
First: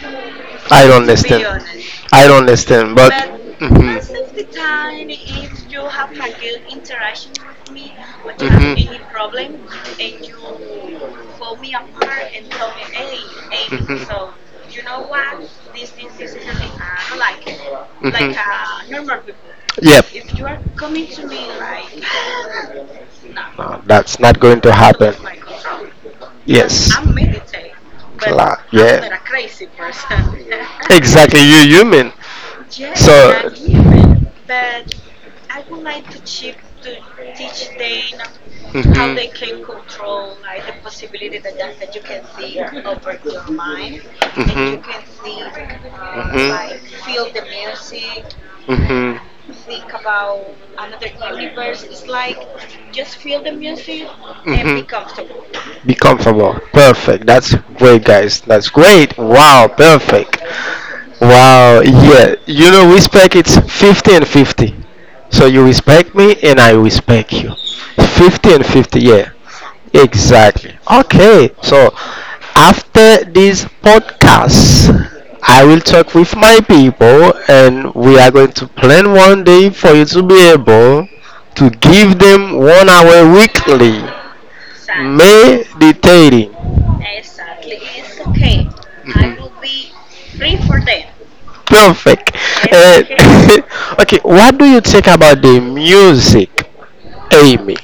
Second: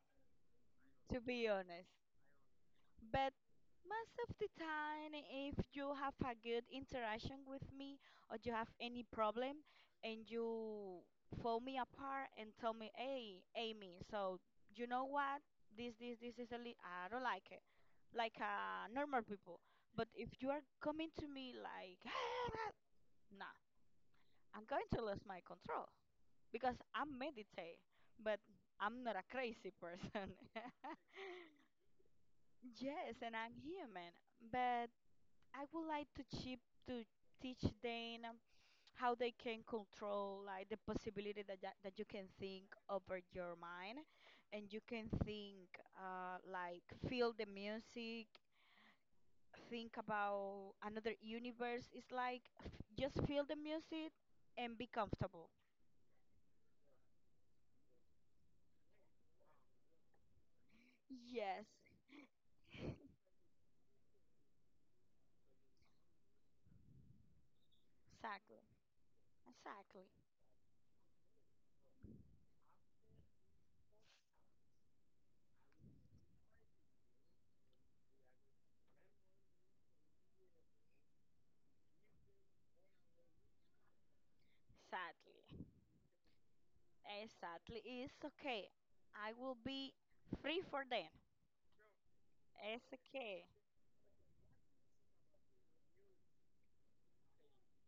[SPEAKER 1] I don't
[SPEAKER 2] to be honest.
[SPEAKER 1] I don't understand. But
[SPEAKER 2] But most of the time, if you have a good interaction with me or you have any problem and you fall me apart and tell me, hey, Amy, so you know what? This is a li- I don't like it. Like normal people. But if you are coming to me like, nah,
[SPEAKER 1] No, that's not going
[SPEAKER 2] I'm
[SPEAKER 1] to.
[SPEAKER 2] going to lose my control, because I meditate,
[SPEAKER 1] but
[SPEAKER 2] but
[SPEAKER 1] Cla-
[SPEAKER 2] I'm not a crazy person.
[SPEAKER 1] You human.
[SPEAKER 2] Yes, and I'm human, but I would like to chip to teach them how they can control, like the possibility that you can think over your mind, and you
[SPEAKER 1] Mhm.
[SPEAKER 2] can think
[SPEAKER 1] Mhm.
[SPEAKER 2] like feel the music.
[SPEAKER 1] Mhm.
[SPEAKER 2] Think about another universe. It's like just feel the music and be
[SPEAKER 1] Mhm.
[SPEAKER 2] comfortable.
[SPEAKER 1] Be comfortable. Perfect. That's great, guys. That's great. Wow. Perfect.
[SPEAKER 2] Yes,
[SPEAKER 1] Wow. Yeah. Respect. It's fifty and fifty. So you respect me, and I respect you. Fifty
[SPEAKER 2] exactly.
[SPEAKER 1] and fifty. Yeah.
[SPEAKER 2] Exactly.
[SPEAKER 1] Exactly. Okay. So after this podcast, I will talk with my people and we are going to plan one day for you to be able to give them 1 hour weekly
[SPEAKER 2] Sadly,
[SPEAKER 1] meditating.
[SPEAKER 2] exactly. It's okay. I will
[SPEAKER 1] Mhm.
[SPEAKER 2] be free for then.
[SPEAKER 1] Perfect.
[SPEAKER 2] It's
[SPEAKER 1] Uh,
[SPEAKER 2] okay.
[SPEAKER 1] okay, what do you think about the music, Amy?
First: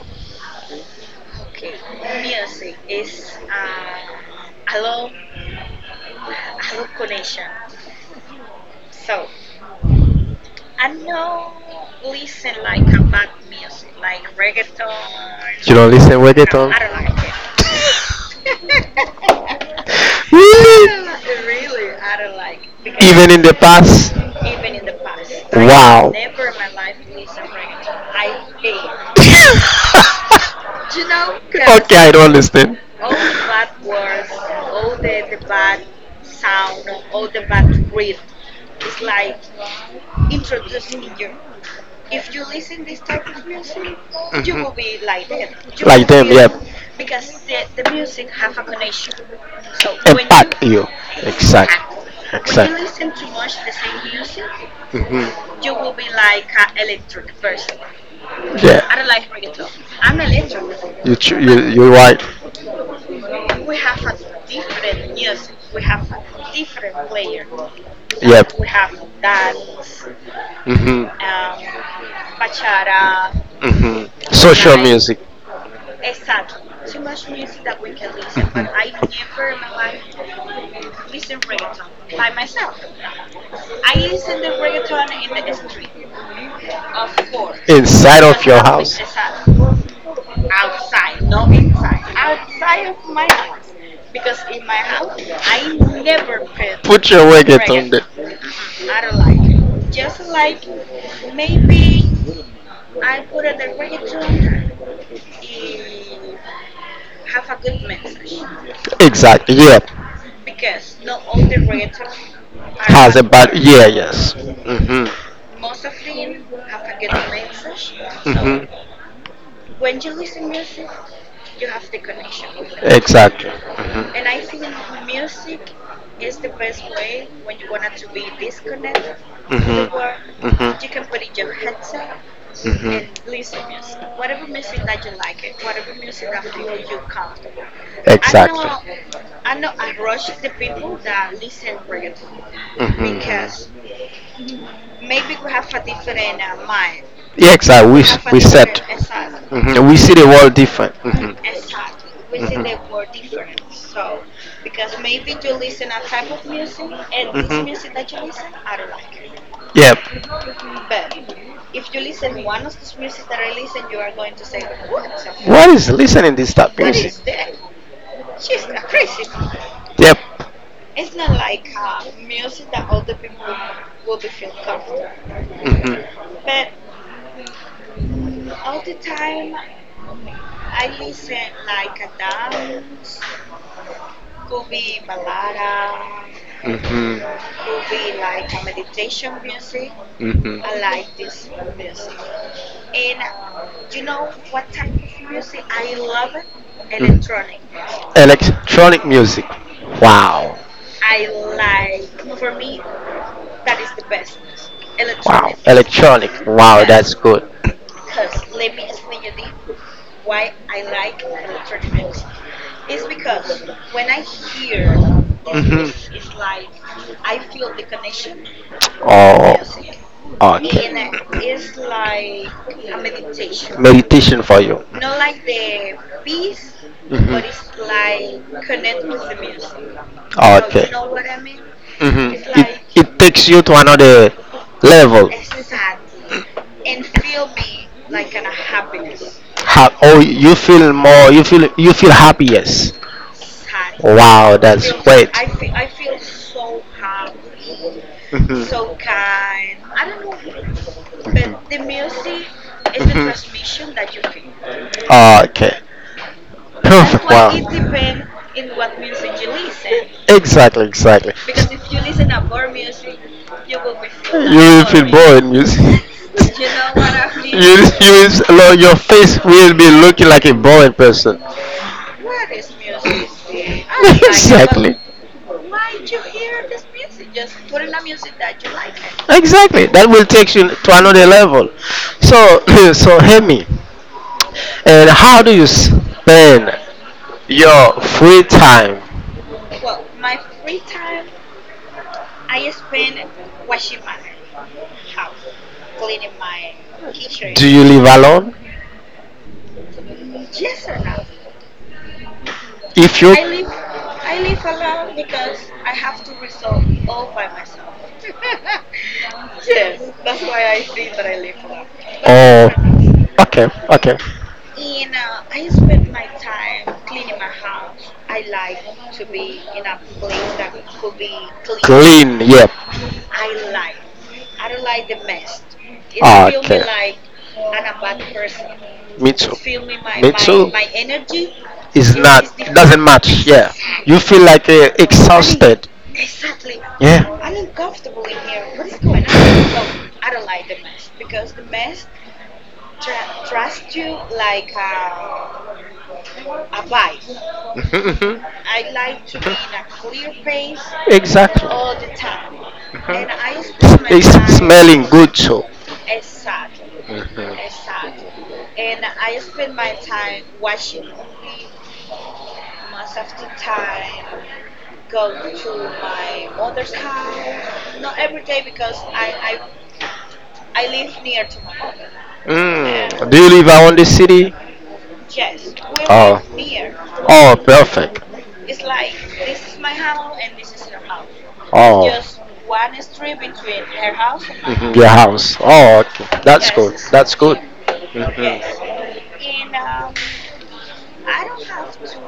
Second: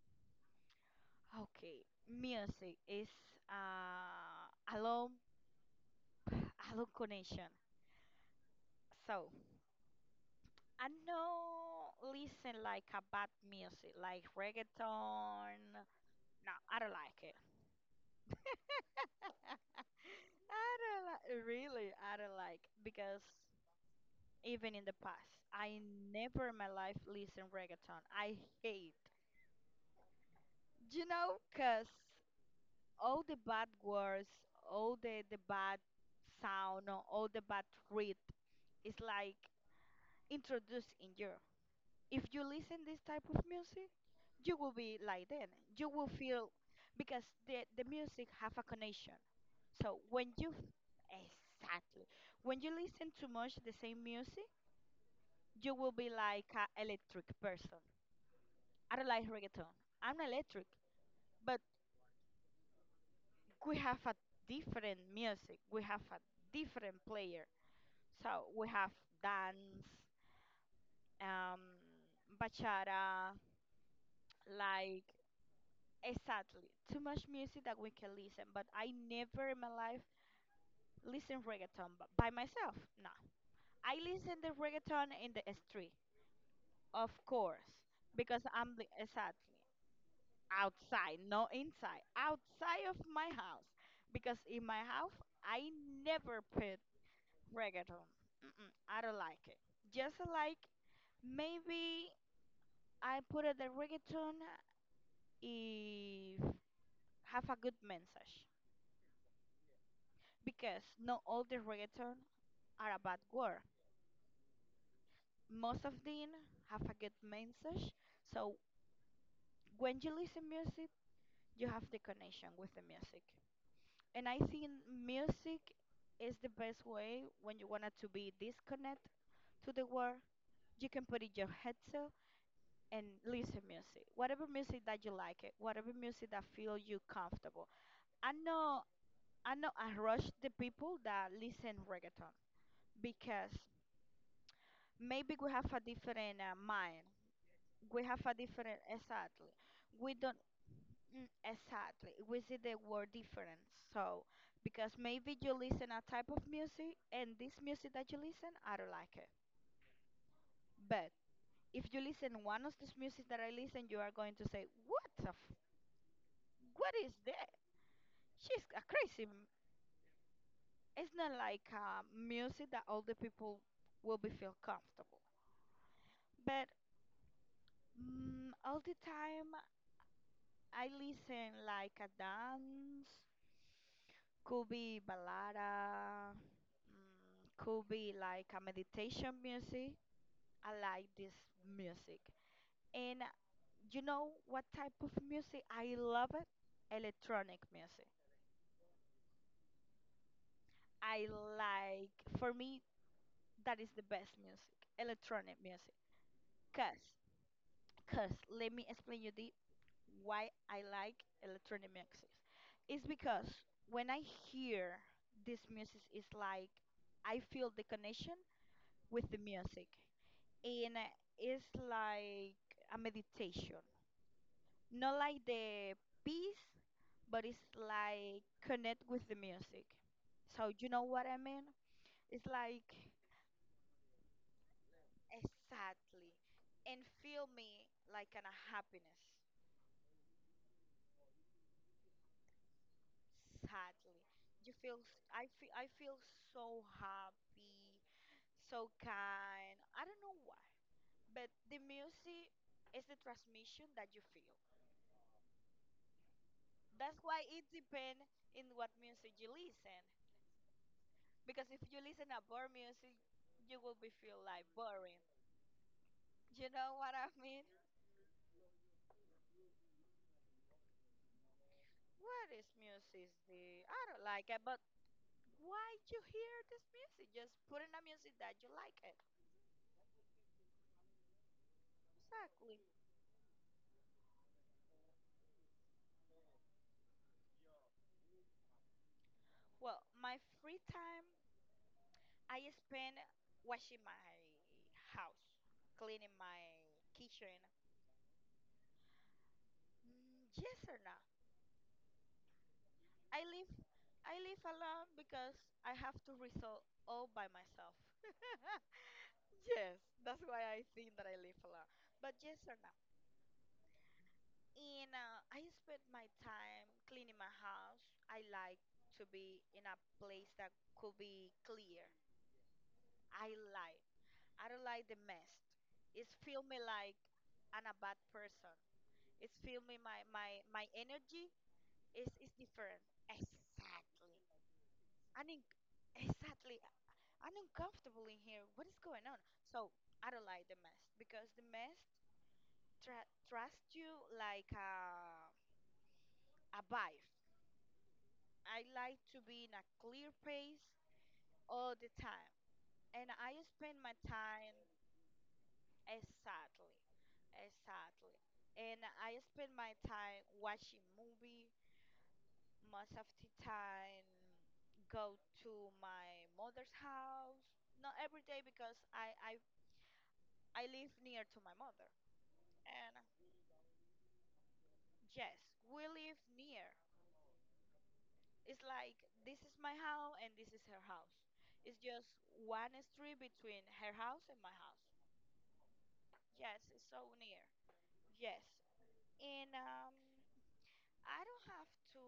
[SPEAKER 2] Okay, music is uh, a long, a long connection. So I no listen like a bad music, like reggaeton.
[SPEAKER 1] You don't listen
[SPEAKER 2] No,
[SPEAKER 1] reggaeton?
[SPEAKER 2] I don't like it. I don't like. Really, I don't like because
[SPEAKER 1] The past.
[SPEAKER 2] even in the past, I never in my life listen reggaeton. I hate. You know, cause
[SPEAKER 1] I don't understand.
[SPEAKER 2] all the bad words, all the bad sound, or all the bad read is like introduced in you. If
[SPEAKER 1] Breath.
[SPEAKER 2] you listen this type of music, you will be like that. You will feel because the music have a connection. So when you, exactly, when you listen
[SPEAKER 1] Exact.
[SPEAKER 2] too much the same music,
[SPEAKER 1] Hmm.
[SPEAKER 2] you will be like an electric person. I don't like reggaeton. I'm electric, but
[SPEAKER 1] You're right.
[SPEAKER 2] we have a different music. We have a different player. So we have dance,
[SPEAKER 1] Mhm.
[SPEAKER 2] um, bachata,
[SPEAKER 1] Mhm.
[SPEAKER 2] like, exactly, too much music that we can listen. But I never in my life listen reggaeton by myself. No, I listen the reggaeton in the street, of course,
[SPEAKER 1] Inside.
[SPEAKER 2] because I'm the, exactly, outside, no inside, outside of my house. Because in my house I never put
[SPEAKER 1] Put your there.
[SPEAKER 2] reggaeton. Mm-mm, I don't like it. Just like maybe I put it the reggaeton if have a good message,
[SPEAKER 1] Exactly. Yeah.
[SPEAKER 2] because not all the reggaeton are a
[SPEAKER 1] Has
[SPEAKER 2] bad
[SPEAKER 1] a bad,
[SPEAKER 2] word.
[SPEAKER 1] yeah, yes. Mhm.
[SPEAKER 2] Most of them have a good message. So
[SPEAKER 1] Mhm.
[SPEAKER 2] when you listen music, you have the connection with the music.
[SPEAKER 1] Exactly. Mhm.
[SPEAKER 2] And I think music is the best way when you want to be disconnect to the
[SPEAKER 1] Mhm.
[SPEAKER 2] world. You can
[SPEAKER 1] Mhm.
[SPEAKER 2] put in your headset and
[SPEAKER 1] Mhm.
[SPEAKER 2] listen music, whatever music that you like it, whatever music that feel you comfortable. I
[SPEAKER 1] Exactly.
[SPEAKER 2] know I know I rush the people that listen reggaeton
[SPEAKER 1] Mhm.
[SPEAKER 2] because maybe we have a different mind.
[SPEAKER 1] Yeah, exactly. We
[SPEAKER 2] We have a
[SPEAKER 1] we said.
[SPEAKER 2] different, exactly.
[SPEAKER 1] Mhm. We
[SPEAKER 2] We
[SPEAKER 1] see the
[SPEAKER 2] don't,
[SPEAKER 1] world different. Mhm.
[SPEAKER 2] exactly. We see the word different. So because maybe you listen a type of music and this music
[SPEAKER 1] Mhm.
[SPEAKER 2] that you listen, I don't like it.
[SPEAKER 1] Yep.
[SPEAKER 2] But if you listen one of this music that I listen, you are going to say, "What the
[SPEAKER 1] What is listening this type
[SPEAKER 2] What
[SPEAKER 1] music?
[SPEAKER 2] is that? She's a crazy."
[SPEAKER 1] Yep.
[SPEAKER 2] It's not like music that all the people will be feel comfortable.
[SPEAKER 1] Mhm.
[SPEAKER 2] But all the time I listen like a dance, could be balada,
[SPEAKER 1] Mhm.
[SPEAKER 2] could be like a meditation music.
[SPEAKER 1] Mhm.
[SPEAKER 2] I like this music. And you know what type of music I love it? Electronic music.
[SPEAKER 1] Electronic music. Wow.
[SPEAKER 2] I like, for me, that is the best music, electronic music.
[SPEAKER 1] Electronic. Wow,
[SPEAKER 2] Cause,
[SPEAKER 1] good.
[SPEAKER 2] cause, let me explain you the why I like electronic music is because when I hear this
[SPEAKER 1] Mhm.
[SPEAKER 2] music, it's like I feel the connection with the
[SPEAKER 1] Oh,
[SPEAKER 2] music, and it's like a meditation.
[SPEAKER 1] meditation for you.
[SPEAKER 2] Not like the peace, but it's
[SPEAKER 1] Mhm.
[SPEAKER 2] like connect with the music. So you know what I mean?
[SPEAKER 1] Hmm.
[SPEAKER 2] It's like,
[SPEAKER 1] It takes you to another level.
[SPEAKER 2] exactly, and feel me like an a happiness.
[SPEAKER 1] Oh, you feel more. You feel happiest.
[SPEAKER 2] Sadly,
[SPEAKER 1] Wow,
[SPEAKER 2] you feel.
[SPEAKER 1] I.
[SPEAKER 2] I feel so happy,
[SPEAKER 1] Mhm.
[SPEAKER 2] so kind. I don't know why, but the
[SPEAKER 1] Mhm.
[SPEAKER 2] music is the transmission
[SPEAKER 1] Mhm.
[SPEAKER 2] that you feel.
[SPEAKER 1] Okay. That's
[SPEAKER 2] That's why it
[SPEAKER 1] perfect. Wow.
[SPEAKER 2] depends in what music you listen.
[SPEAKER 1] Exactly. Exactly.
[SPEAKER 2] Because if you listen to boring
[SPEAKER 1] A.
[SPEAKER 2] music, you will be feel
[SPEAKER 1] You
[SPEAKER 2] like
[SPEAKER 1] will feel
[SPEAKER 2] boring.
[SPEAKER 1] bored music.
[SPEAKER 2] You know
[SPEAKER 1] you,
[SPEAKER 2] what I mean?
[SPEAKER 1] your face will be looking like a boring person.
[SPEAKER 2] What is
[SPEAKER 1] Don't
[SPEAKER 2] music?
[SPEAKER 1] it,
[SPEAKER 2] The I don't
[SPEAKER 1] but
[SPEAKER 2] like it, but
[SPEAKER 1] exactly.
[SPEAKER 2] why you hear this music? Just put in a music that you like it.
[SPEAKER 1] Exactly. That will take you to another level. So,
[SPEAKER 2] Exactly.
[SPEAKER 1] Hemi, and how do you spend your free time?
[SPEAKER 2] Well, my free time I spend washing my house, cleaning my kitchen.
[SPEAKER 1] You live alone?
[SPEAKER 2] Mm, yes or no?
[SPEAKER 1] If you.
[SPEAKER 2] I live I live alone because I have to resolve all by myself. Yes, that's why I think that I live alone. But yes
[SPEAKER 1] Oh,
[SPEAKER 2] or no?
[SPEAKER 1] okay, okay.
[SPEAKER 2] In I spend my time cleaning my house. I like to be in a place that could be clear.
[SPEAKER 1] Yep.
[SPEAKER 2] I like. I don't like the mess. It feel me like I'm a bad person.
[SPEAKER 1] Me.
[SPEAKER 2] It's fill me my energy
[SPEAKER 1] It's different.
[SPEAKER 2] is
[SPEAKER 1] Match.
[SPEAKER 2] is
[SPEAKER 1] Exactly,
[SPEAKER 2] different. Exactly.
[SPEAKER 1] feel like, I
[SPEAKER 2] I mean,
[SPEAKER 1] mean.
[SPEAKER 2] exactly.
[SPEAKER 1] Yeah.
[SPEAKER 2] I'm uncomfortable in here. What is going on? So I don't like the mess because the mess trusts you like a wife.
[SPEAKER 1] Mhm, mhm.
[SPEAKER 2] I like to be in a clear place
[SPEAKER 1] Exactly.
[SPEAKER 2] all the time, and I spend my time,
[SPEAKER 1] Mhm. Good too.
[SPEAKER 2] exactly,
[SPEAKER 1] Mhm.
[SPEAKER 2] exactly, and I spend my time watching movie most of the time go to my mother's house. Not every day because I live near to my mother. And
[SPEAKER 1] Mm. Do you And live around the city?
[SPEAKER 2] yes, we live near.
[SPEAKER 1] Oh, perfect.
[SPEAKER 2] It's like this is my house and this is her house. It's
[SPEAKER 1] Oh,
[SPEAKER 2] just one street between her house and my
[SPEAKER 1] mhm.
[SPEAKER 2] house.
[SPEAKER 1] Your house. Oh, okay. That's
[SPEAKER 2] Yes,
[SPEAKER 1] good.
[SPEAKER 2] it's so
[SPEAKER 1] That's good.
[SPEAKER 2] near. Yes.
[SPEAKER 1] Mhm.
[SPEAKER 2] And I don't have to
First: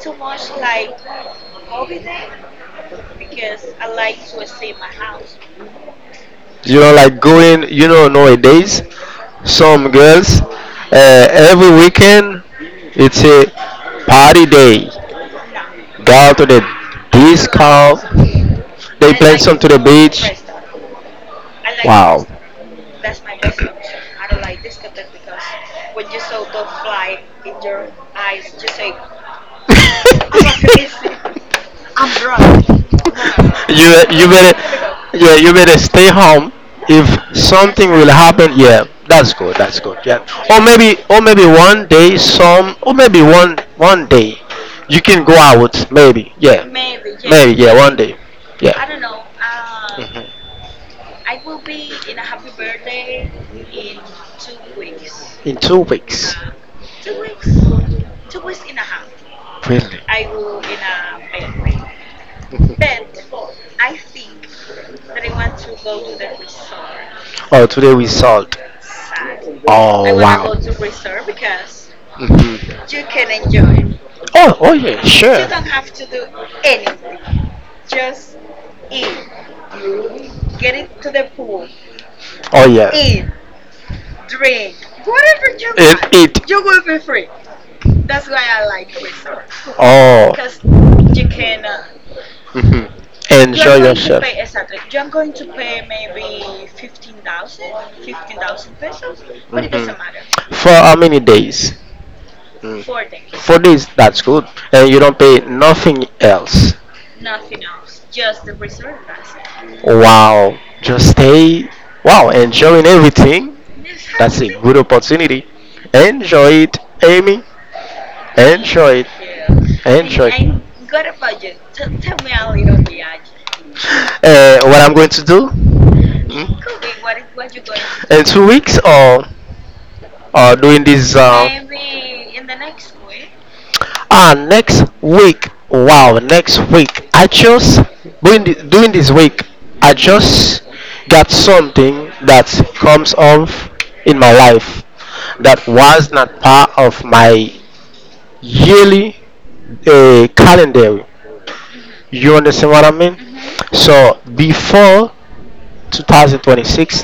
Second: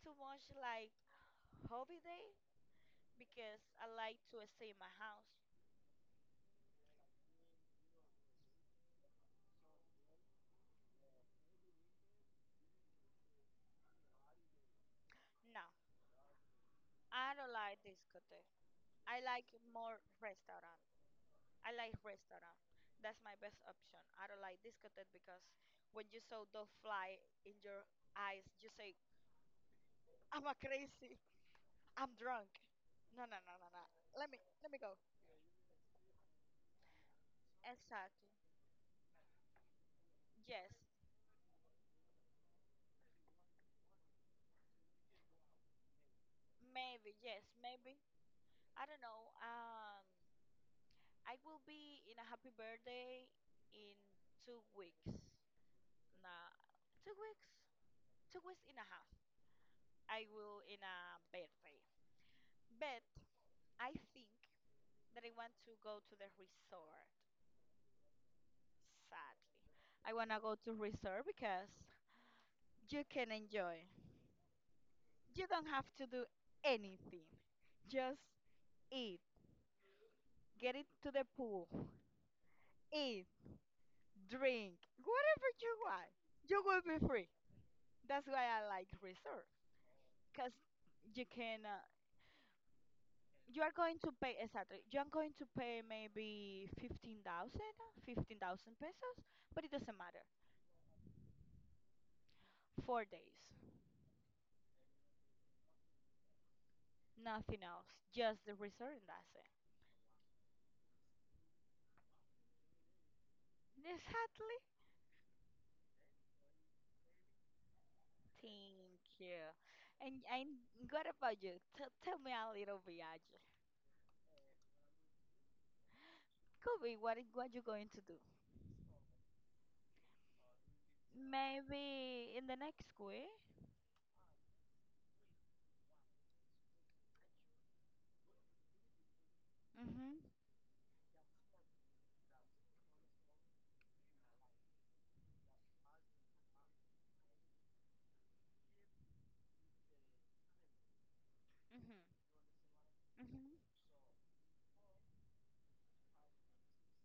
[SPEAKER 2] too much like hobby day because I like to stay in my house.
[SPEAKER 1] you know like going you know Nowadays some girls, every weekend it's a party day,
[SPEAKER 2] No,
[SPEAKER 1] go to the
[SPEAKER 2] I don't like
[SPEAKER 1] disco,
[SPEAKER 2] discotheque.
[SPEAKER 1] they
[SPEAKER 2] I
[SPEAKER 1] play
[SPEAKER 2] like
[SPEAKER 1] some to the
[SPEAKER 2] more
[SPEAKER 1] beach.
[SPEAKER 2] restaurant. I like
[SPEAKER 1] Wow.
[SPEAKER 2] restaurant. That's my best option. I don't like discotheque because when you saw the fly in your eyes, you say, "I'm a
[SPEAKER 1] Crystal.
[SPEAKER 2] crazy. I'm drunk." No, no, no, no, no.
[SPEAKER 1] you you
[SPEAKER 2] Let me,
[SPEAKER 1] better
[SPEAKER 2] let me go.
[SPEAKER 1] yeah you better stay home if something will
[SPEAKER 2] Exactly.
[SPEAKER 1] happen. Yeah, that's good. That's good. Yeah. or
[SPEAKER 2] Yes.
[SPEAKER 1] maybe or maybe one day some, or maybe one day you can go out maybe. Yeah,
[SPEAKER 2] Maybe. Yes.
[SPEAKER 1] maybe. Yeah, one
[SPEAKER 2] Maybe.
[SPEAKER 1] day. I yeah
[SPEAKER 2] I don't know.
[SPEAKER 1] I Mhm.
[SPEAKER 2] I will be in a happy birthday in 2 weeks.
[SPEAKER 1] In 2 weeks,
[SPEAKER 2] Nah, 2 weeks. 2 weeks and a half.
[SPEAKER 1] really.
[SPEAKER 2] I will in a birthday. But I think that I want to go to the resort.
[SPEAKER 1] Oh, today we sold. I.
[SPEAKER 2] Sadly, I
[SPEAKER 1] Oh,
[SPEAKER 2] want to
[SPEAKER 1] wow.
[SPEAKER 2] go to resort because
[SPEAKER 1] Mhm.
[SPEAKER 2] you can enjoy.
[SPEAKER 1] Oh, yeah, you
[SPEAKER 2] You
[SPEAKER 1] sure.
[SPEAKER 2] don't have to do anything. Just eat, get into the pool,
[SPEAKER 1] Oh, yeah.
[SPEAKER 2] eat, drink, whatever you
[SPEAKER 1] it
[SPEAKER 2] want. You
[SPEAKER 1] it
[SPEAKER 2] will be free. That's why I like resort
[SPEAKER 1] Oh,
[SPEAKER 2] because you can
[SPEAKER 1] mhm.
[SPEAKER 2] you are
[SPEAKER 1] Enjoy.
[SPEAKER 2] going to pay, exactly, you are going to pay maybe 15,000, 15,000 pesos, but it
[SPEAKER 1] Mhm.
[SPEAKER 2] doesn't matter.
[SPEAKER 1] For how many days? Mm.
[SPEAKER 2] 4 days.
[SPEAKER 1] 4 days, that's good. And you don't pay nothing else.
[SPEAKER 2] Nothing else, just the resort, and that's it.
[SPEAKER 1] Wow. Just stay, wow, enjoying everything.
[SPEAKER 2] Exactly.
[SPEAKER 1] Good opportunity. Enjoy it, Amy. Enjoy
[SPEAKER 2] Thank
[SPEAKER 1] it.
[SPEAKER 2] you. And what about you? Tell me a little bit, Ajay.
[SPEAKER 1] What I'm going to do. Mhm.
[SPEAKER 2] Kobe, what you going to do
[SPEAKER 1] In 2 weeks, or doing this,
[SPEAKER 2] maybe in the next week?
[SPEAKER 1] next week. Wow, next week. I just doing this week. I
[SPEAKER 2] Mm-hmm.
[SPEAKER 1] just got something that comes off in my life that was not part of my yearly calendar.
[SPEAKER 2] Mm-hmm.
[SPEAKER 1] You understand what I mean? Hmm.
[SPEAKER 2] Mm-hmm.
[SPEAKER 1] So before 2026,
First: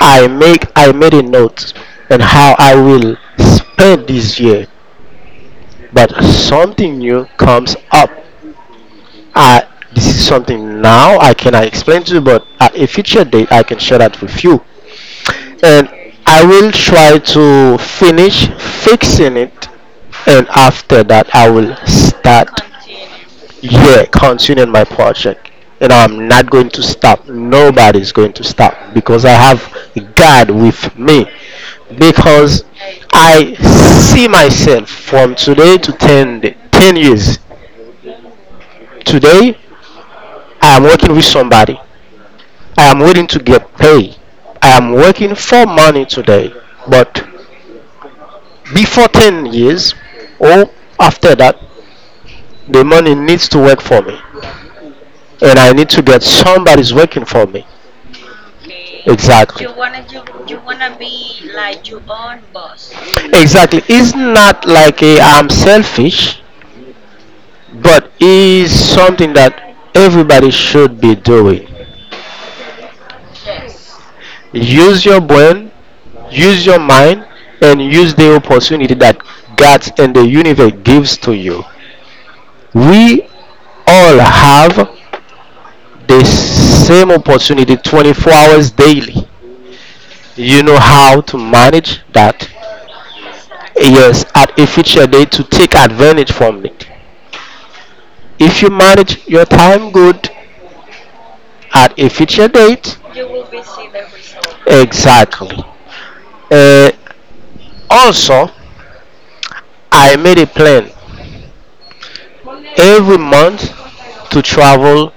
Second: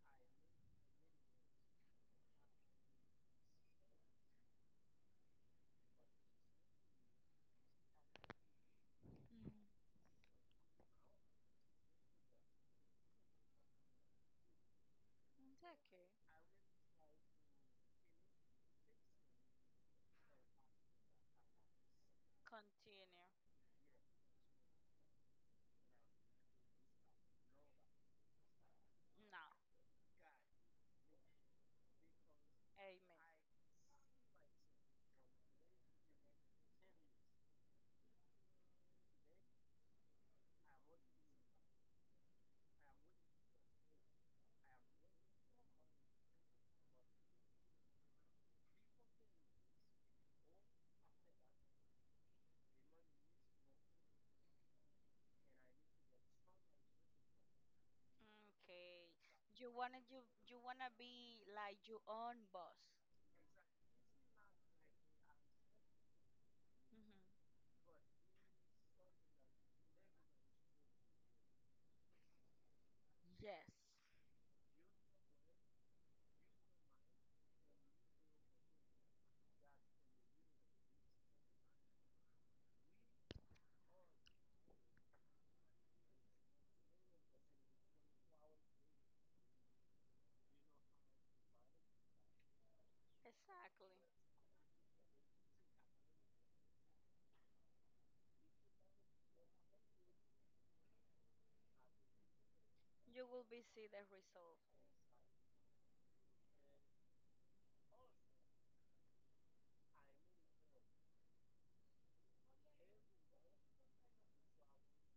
[SPEAKER 1] I made a note on how I will spend this year, but something new comes up. I This is something now I cannot explain to you, but at a future date I can share that with you, and I will try to finish fixing it, and after that I will start,
[SPEAKER 2] Continue.
[SPEAKER 1] yeah, continue my project. And I'm not going to stop. Nobody's going to stop because I have
[SPEAKER 2] No.
[SPEAKER 1] God with me. Because
[SPEAKER 2] Amen.
[SPEAKER 1] I see myself from today to 10 ten years. Today, I am working with somebody. I am waiting to get paid. I am working for money today. But before 10 years or after that, the money needs to work for me. And I need to get somebody's working for me.
[SPEAKER 2] Okay.
[SPEAKER 1] Exactly.
[SPEAKER 2] You wanna be like your own boss.
[SPEAKER 1] Exactly. It's not like a I'm selfish,
[SPEAKER 2] Mhm.
[SPEAKER 1] but it's something that everybody should be doing.
[SPEAKER 2] Yes.
[SPEAKER 1] Use your brain, use your mind, and use the opportunity that God and the universe gives to you. We all have the same opportunity 24 hours daily. You know how to manage that.
[SPEAKER 2] Exactly.
[SPEAKER 1] Yes, at a future date to take advantage from it if you manage your time good at a future date.
[SPEAKER 2] You will be see the result.
[SPEAKER 1] Exactly. uh, Also, I made a plan every month to travel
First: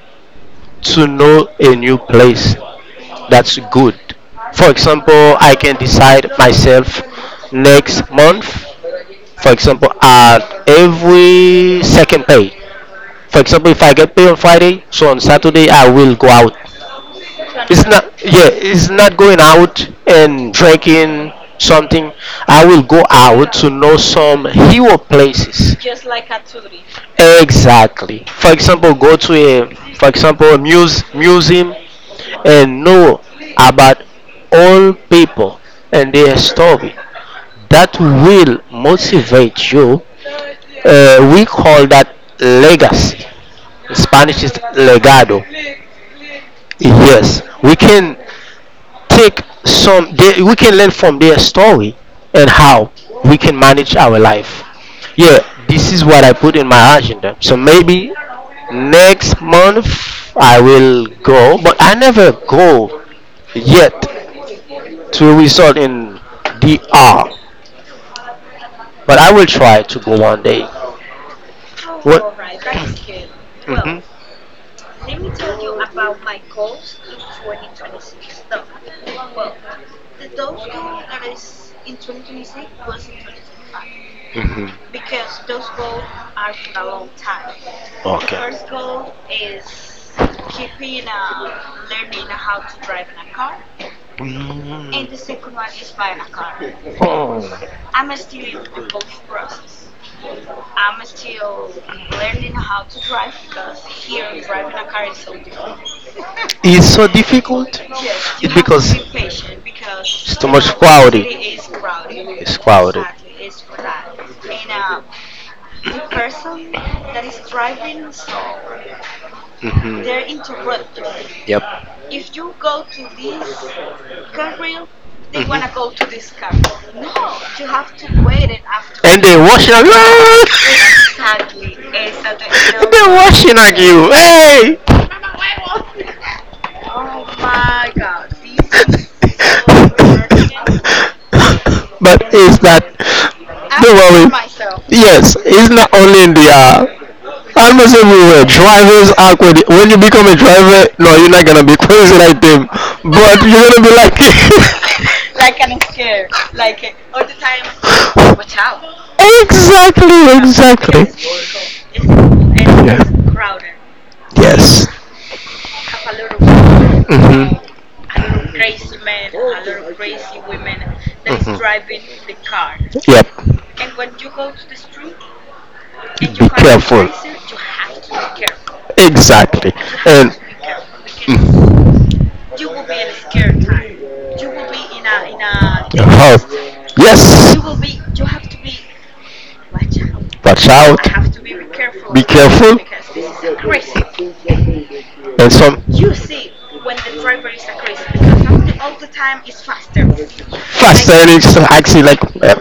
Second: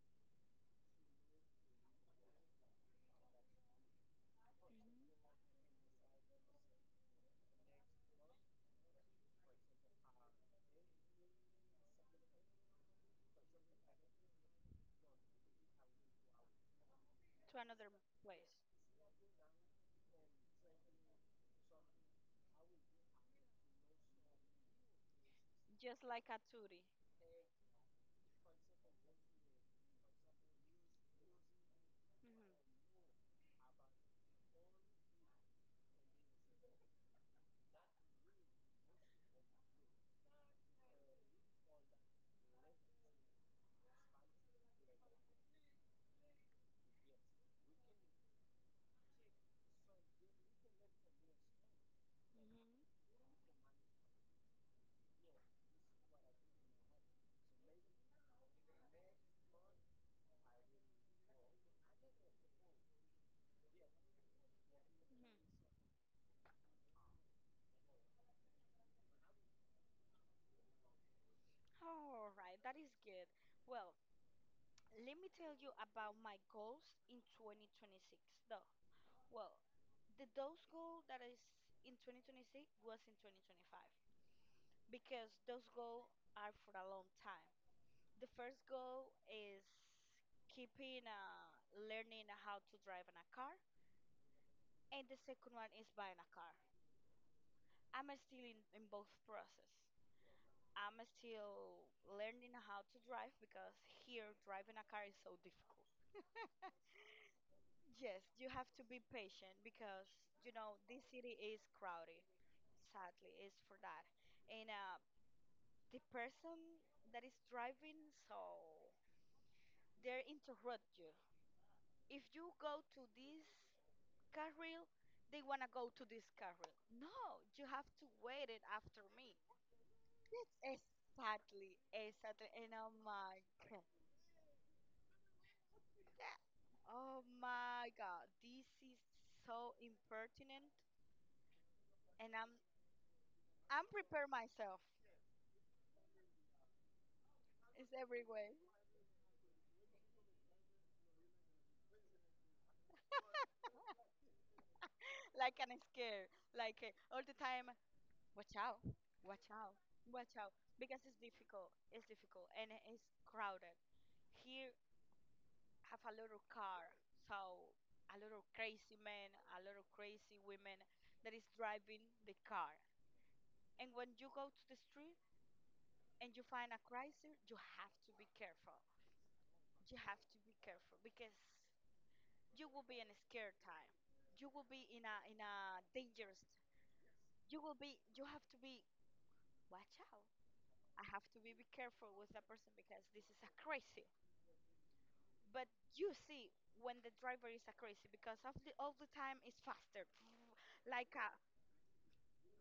[SPEAKER 1] to know a new place. That's good. For
[SPEAKER 2] Mhm.
[SPEAKER 1] example, I can decide myself next month. For example, at every second pay. For example, if I get paid on Friday, so on Saturday I will go out.
[SPEAKER 2] To
[SPEAKER 1] It's
[SPEAKER 2] another
[SPEAKER 1] not, yeah,
[SPEAKER 2] place,
[SPEAKER 1] it's not going out and drinking something. I will go out to know some hero places.
[SPEAKER 2] just like a Aturi.
[SPEAKER 1] Exactly. For example, go to a, for example, a museum
[SPEAKER 2] Mhm.
[SPEAKER 1] and know about all people and their story. That will motivate you. We call that legacy. In Spanish is legado. Yes, we can take some they, we can learn from their story and
[SPEAKER 2] Mhm.
[SPEAKER 1] how we can manage our life. Yeah, this is what I put in my agenda, so maybe next month I will go, but I never go yet to
[SPEAKER 2] Mhm.
[SPEAKER 1] result in DR, but I will try to go one day.
[SPEAKER 2] All
[SPEAKER 1] What?
[SPEAKER 2] right, that is good. Well,
[SPEAKER 1] Mhm.
[SPEAKER 2] let me tell you about my goals in 2026, though. Well, the those goal that is in 2026 was in 2025
[SPEAKER 1] Mhm.
[SPEAKER 2] because those goals are for a long time. The first goal is keeping learning how to drive in a car,
[SPEAKER 1] Mm.
[SPEAKER 2] and the second one
[SPEAKER 1] Mm.
[SPEAKER 2] is buying a car.
[SPEAKER 1] Oh,
[SPEAKER 2] I'm still in both process. I'm still learning how to drive because here driving a car is so difficult.
[SPEAKER 1] it's so difficult.
[SPEAKER 2] Yes, you
[SPEAKER 1] Yes,
[SPEAKER 2] have to be patient because you know this city is crowded. Sadly, it's for that, and the person that is driving, so they
[SPEAKER 1] hmm.
[SPEAKER 2] interrupt you.
[SPEAKER 1] Yep.
[SPEAKER 2] If you go to this carril, they want to go to this carril. No, you have to wait it after me.
[SPEAKER 1] Washing on
[SPEAKER 2] That's
[SPEAKER 1] you.
[SPEAKER 2] exactly. Exactly. And oh my God.
[SPEAKER 1] Hey!
[SPEAKER 2] that- Oh my God. This is so
[SPEAKER 1] Is.
[SPEAKER 2] impertinent.
[SPEAKER 1] But
[SPEAKER 2] And I'm
[SPEAKER 1] it's not.
[SPEAKER 2] I'm prepared myself.
[SPEAKER 1] Yes, it's not only in the
[SPEAKER 2] It's
[SPEAKER 1] almost
[SPEAKER 2] every
[SPEAKER 1] everywhere.
[SPEAKER 2] way.
[SPEAKER 1] Drivers awkward. When you become a driver, no, you're not gonna be crazy like them. Gonna be like,
[SPEAKER 2] Like I'm scared. Like all the time, watch out. Watch out. Watch out. Because
[SPEAKER 1] exactly,
[SPEAKER 2] it's difficult. It's difficult. And it's crowded. Here
[SPEAKER 1] yes.
[SPEAKER 2] have a lot of car,
[SPEAKER 1] Mhm.
[SPEAKER 2] so a lot of crazy men, a lot of crazy women that is driving the car.
[SPEAKER 1] Yep.
[SPEAKER 2] And when you go to the street and you find a crazy, you have to be careful.
[SPEAKER 1] Careful. Exactly.
[SPEAKER 2] You have
[SPEAKER 1] You
[SPEAKER 2] to be careful because
[SPEAKER 1] mm,
[SPEAKER 2] you will be in a scared time. You will be in a dangerous.
[SPEAKER 1] time.
[SPEAKER 2] You will be. You have to be. Watch out.
[SPEAKER 1] Watch.
[SPEAKER 2] I have to
[SPEAKER 1] I.
[SPEAKER 2] be careful with that person because this is a crazy.
[SPEAKER 1] And
[SPEAKER 2] But
[SPEAKER 1] some
[SPEAKER 2] you see when the driver is a crazy because of the all the time is faster, like a,
[SPEAKER 1] actually like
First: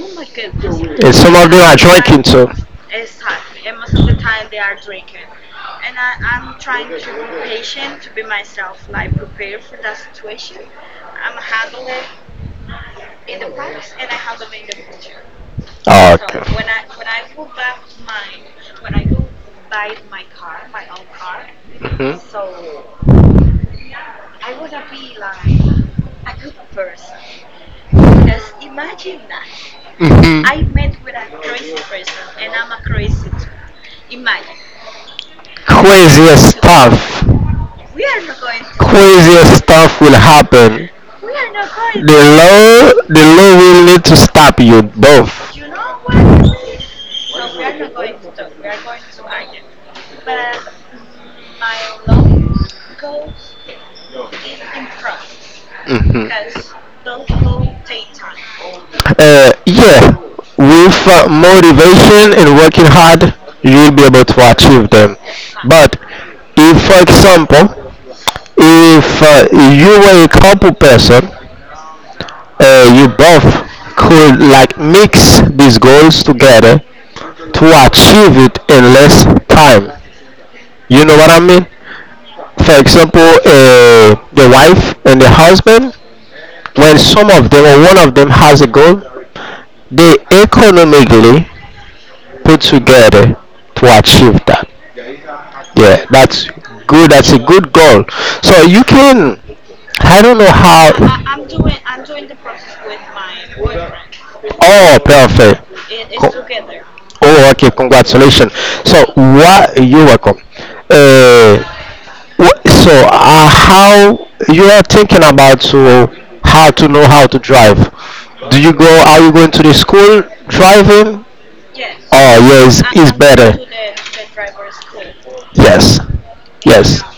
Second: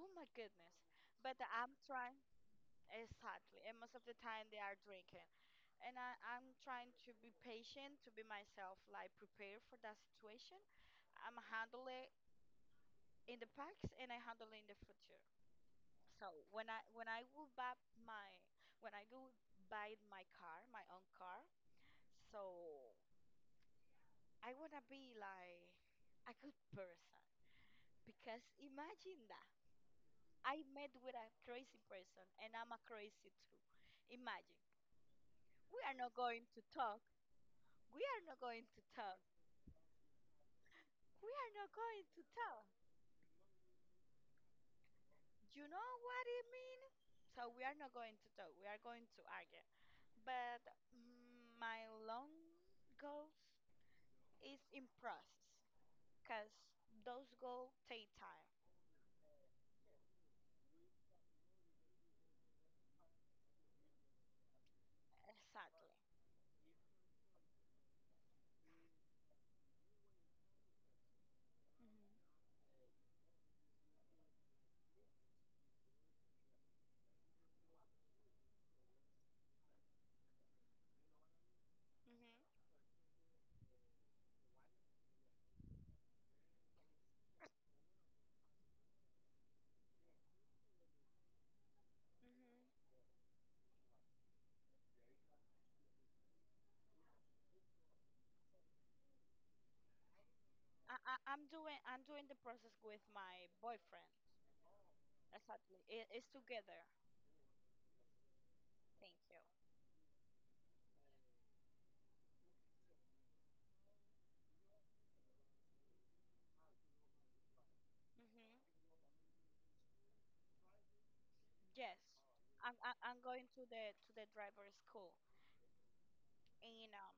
[SPEAKER 2] oh my goodness. But I'm trying, exactly, and most of the time they are drinking, and I'm trying to be patient, to be myself, like prepare for that situation. I'm handle it in the past and I handle it in the future. So when I will buy my when I go buy my car, my own car,
[SPEAKER 1] mhm.
[SPEAKER 2] so I want to be like a good person because imagine that
[SPEAKER 1] Mhm.
[SPEAKER 2] I met with a crazy person and I'm a crazy too. Imagine we are not
[SPEAKER 1] Crazy
[SPEAKER 2] going to talk.
[SPEAKER 1] stuff.
[SPEAKER 2] We are not going to talk.
[SPEAKER 1] Craziest stuff will happen.
[SPEAKER 2] We are not
[SPEAKER 1] The
[SPEAKER 2] going to
[SPEAKER 1] to.
[SPEAKER 2] talk.
[SPEAKER 1] law, the law will need to stop you both.
[SPEAKER 2] You know what it means? So we are not going to talk. We are going to argue. But my long goals is in process
[SPEAKER 1] Mhm.
[SPEAKER 2] because those goals take time.
[SPEAKER 1] Yeah, with motivation and working hard, you'll be able to achieve them.
[SPEAKER 2] Exactly.
[SPEAKER 1] But if, for example, if you were a couple person, you both could like mix these goals together to achieve it in less time. You know what I mean?
[SPEAKER 2] Hmm.
[SPEAKER 1] For example, the wife and the husband, when some of them or one of them has a goal, they economically put
[SPEAKER 2] Hmm.
[SPEAKER 1] together to achieve that. Yeah, that's good. That's a good goal. So you can I don't know how.
[SPEAKER 2] I'm doing the process with my boyfriend.
[SPEAKER 1] Oh, perfect.
[SPEAKER 2] Exactly, it's
[SPEAKER 1] Co-
[SPEAKER 2] together.
[SPEAKER 1] Oh, okay. Congratulations. So,
[SPEAKER 2] Thank you.
[SPEAKER 1] what you're welcome. Uh, wh- so, how you are thinking about to how to know how to drive? Do you
[SPEAKER 2] Hmm.
[SPEAKER 1] go? Are you going to the school driving?
[SPEAKER 2] Yes,
[SPEAKER 1] Oh, yes, it's
[SPEAKER 2] I'm going
[SPEAKER 1] better.
[SPEAKER 2] to the driver school,
[SPEAKER 1] Yes,
[SPEAKER 2] and
[SPEAKER 1] yes.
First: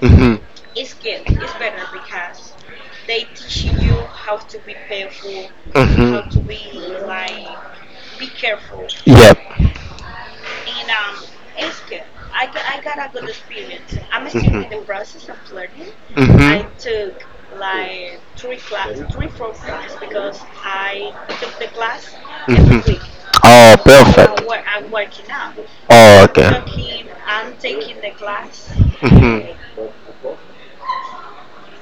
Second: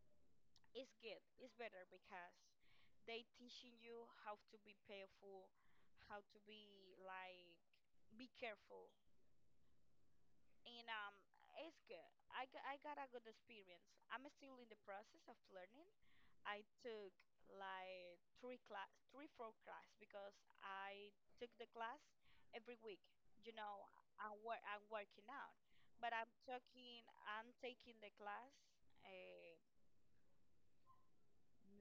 [SPEAKER 1] Hmm.
[SPEAKER 2] it's good. It's better because they teaching you how to be careful, how to
[SPEAKER 1] Hmm.
[SPEAKER 2] be like be careful,
[SPEAKER 1] Yep.
[SPEAKER 2] and it's good. I got a good experience. I'm still in the
[SPEAKER 1] Hmm.
[SPEAKER 2] process of learning,
[SPEAKER 1] I.
[SPEAKER 2] I
[SPEAKER 1] Hmm.
[SPEAKER 2] took like three class, three four class because I took the class every
[SPEAKER 1] Hmm.
[SPEAKER 2] week. You
[SPEAKER 1] Oh,
[SPEAKER 2] know,
[SPEAKER 1] uh,
[SPEAKER 2] I'm working out, but
[SPEAKER 1] Oh, I'm okay.
[SPEAKER 2] I'm taking the class.
[SPEAKER 1] Hmm.
[SPEAKER 2] Uh,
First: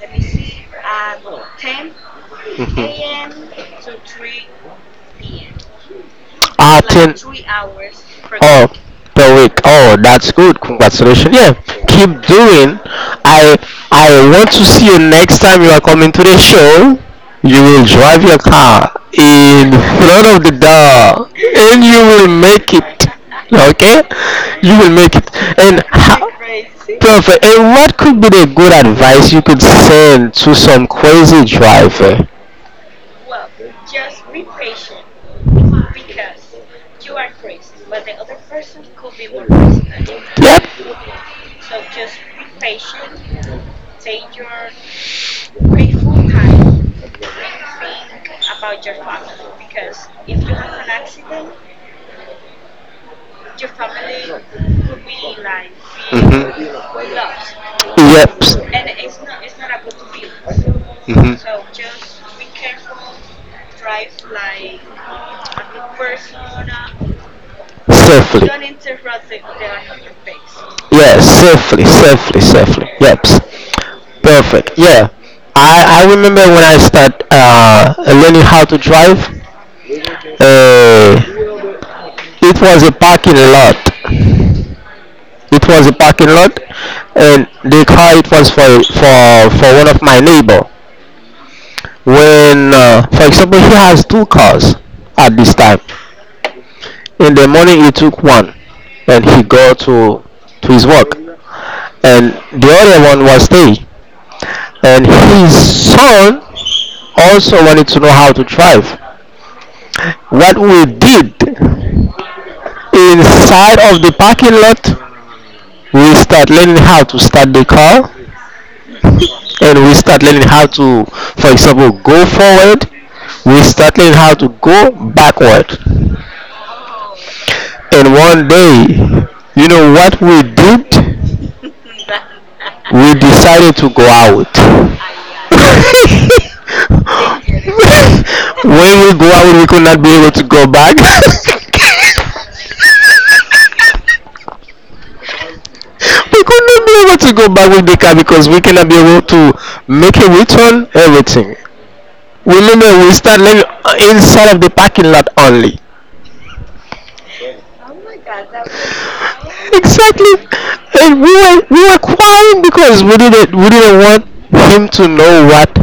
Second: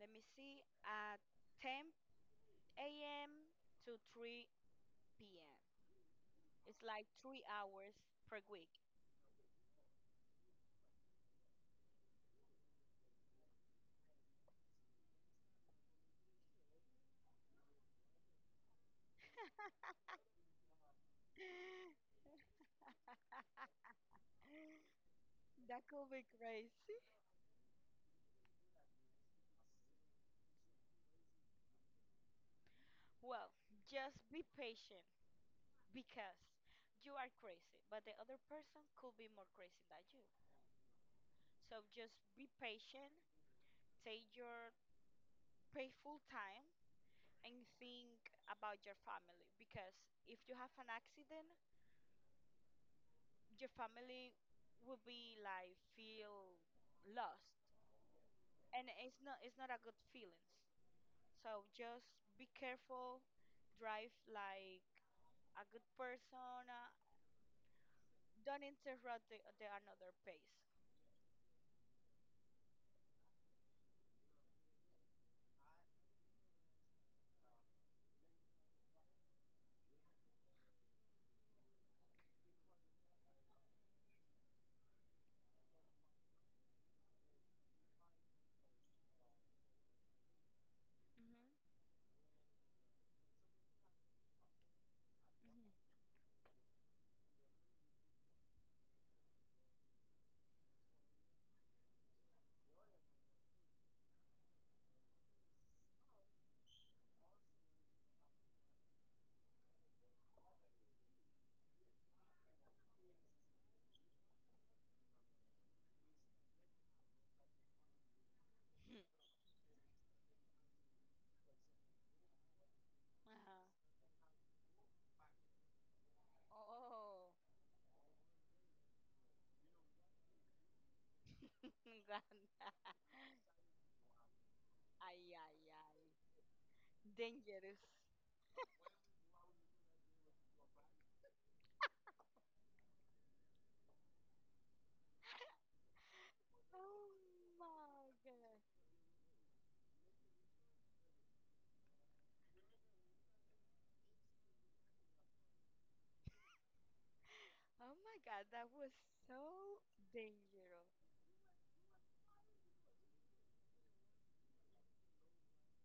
[SPEAKER 2] Let me see, at 10 a.m.
[SPEAKER 1] Hmm.
[SPEAKER 2] to 3 p.m.
[SPEAKER 1] Ah,
[SPEAKER 2] It's like
[SPEAKER 1] 10 oh
[SPEAKER 2] 3 hours per week.
[SPEAKER 1] week. Per week. Oh, that's good. Congratulations. Yeah, keep doing. I I want to see you next time you are coming to the show. You will drive your car in front of the door, and you will make it. Okay, you will make it.
[SPEAKER 2] that
[SPEAKER 1] And
[SPEAKER 2] could be
[SPEAKER 1] how?
[SPEAKER 2] crazy.
[SPEAKER 1] Perfect. And what could be the good advice you could send to some crazy driver?
[SPEAKER 2] Well, just be patient, because you are crazy, but the other person could be more crazy than you.
[SPEAKER 1] Yep.
[SPEAKER 2] So just be patient, take your painful time, and think about your family. Because if you have an accident, your family will be like feel
[SPEAKER 1] Mhm.
[SPEAKER 2] lost,
[SPEAKER 1] Yep.
[SPEAKER 2] and it's not a good feelings.
[SPEAKER 1] Hmm.
[SPEAKER 2] So just be careful, drive like a good person.
[SPEAKER 1] Safely.
[SPEAKER 2] Don't interrupt the another pace.
[SPEAKER 1] Yeah, safely, safely, safely. Yep. Perfect. Yeah. I remember when I start learning how to drive, uh, it was a parking lot. It was a parking lot, and the car it was for one of my neighbor.
[SPEAKER 2] Hmm.
[SPEAKER 1] When for example, he has two cars at this time in the morning, he took one and he go to his work, and the other one was stay. And his son also wanted to know how to drive. What we did inside of the parking lot, we start learning how to start the car. And we start learning how
[SPEAKER 2] Ah.
[SPEAKER 1] to, for example, go forward. We start learning how to go backward.
[SPEAKER 2] Oh,
[SPEAKER 1] And one day, you know what we did?
[SPEAKER 2] gan
[SPEAKER 1] We decided to go out.
[SPEAKER 2] ay ay ay. Dangerous.
[SPEAKER 1] When we go out, we could not be able to go back. We could not be
[SPEAKER 2] Oh
[SPEAKER 1] able to go back with the car
[SPEAKER 2] my
[SPEAKER 1] because
[SPEAKER 2] god.
[SPEAKER 1] we cannot be able to make a return, everything. We. Remember, we start living inside of the parking lot only.
[SPEAKER 2] Oh my god, that was so
[SPEAKER 1] Exactly.
[SPEAKER 2] dangerous.
[SPEAKER 1] And we were crying because we didn't want him to know what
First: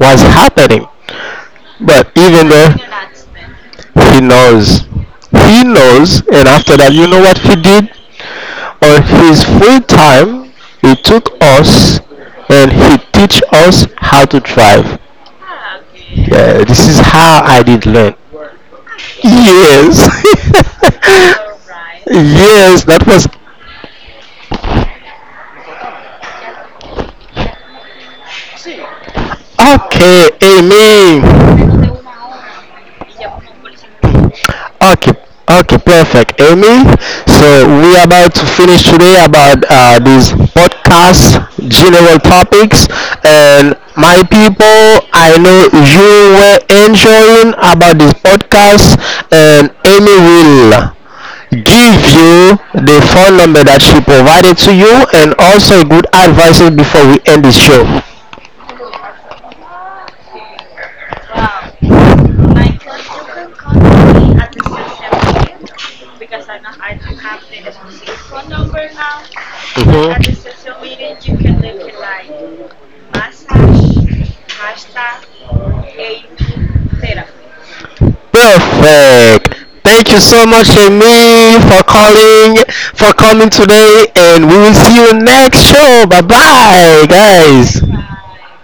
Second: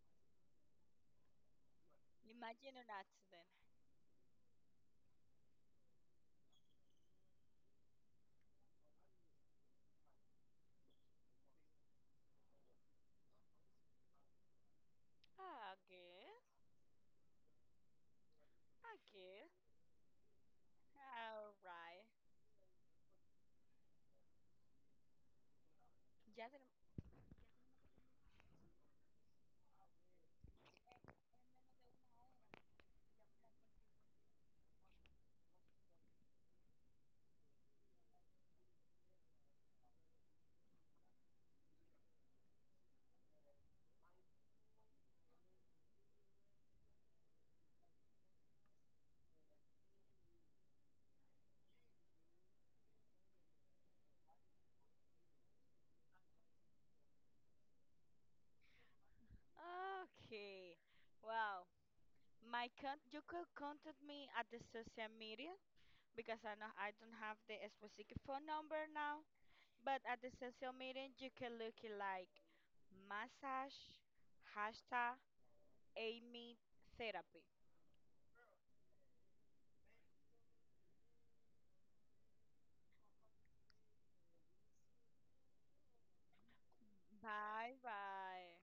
[SPEAKER 1] was happening. But even though
[SPEAKER 2] Imagine an accident.
[SPEAKER 1] he knows, he knows, and after that, you know what he did? On his free time, he took us and he teach us how to drive.
[SPEAKER 2] Okay,
[SPEAKER 1] Yeah, this is how I did learn.
[SPEAKER 2] okay.
[SPEAKER 1] Yes.
[SPEAKER 2] All right.
[SPEAKER 1] Yes, that was
[SPEAKER 2] Ya tenemos.
[SPEAKER 1] okay. Amen. Okay, okay, perfect, Amy. So we are about to finish today about these podcast general topics, and my people, I know you were enjoying about this podcast, and Amy will give you the phone number that she provided to you, and also good advices before we end this show.
[SPEAKER 2] Okay. Wow. My con you could contact me at the social media because I know I don't have the specific phone number now. But at the social meeting, you can look it like
[SPEAKER 1] Mhm.
[SPEAKER 2] massage, hashtag, Amy therapy.
[SPEAKER 1] Perfect. Thank you so much, Amy, for calling, for coming today, and we will see you next show. Bye bye,
[SPEAKER 2] Bye
[SPEAKER 1] guys.
[SPEAKER 2] bye.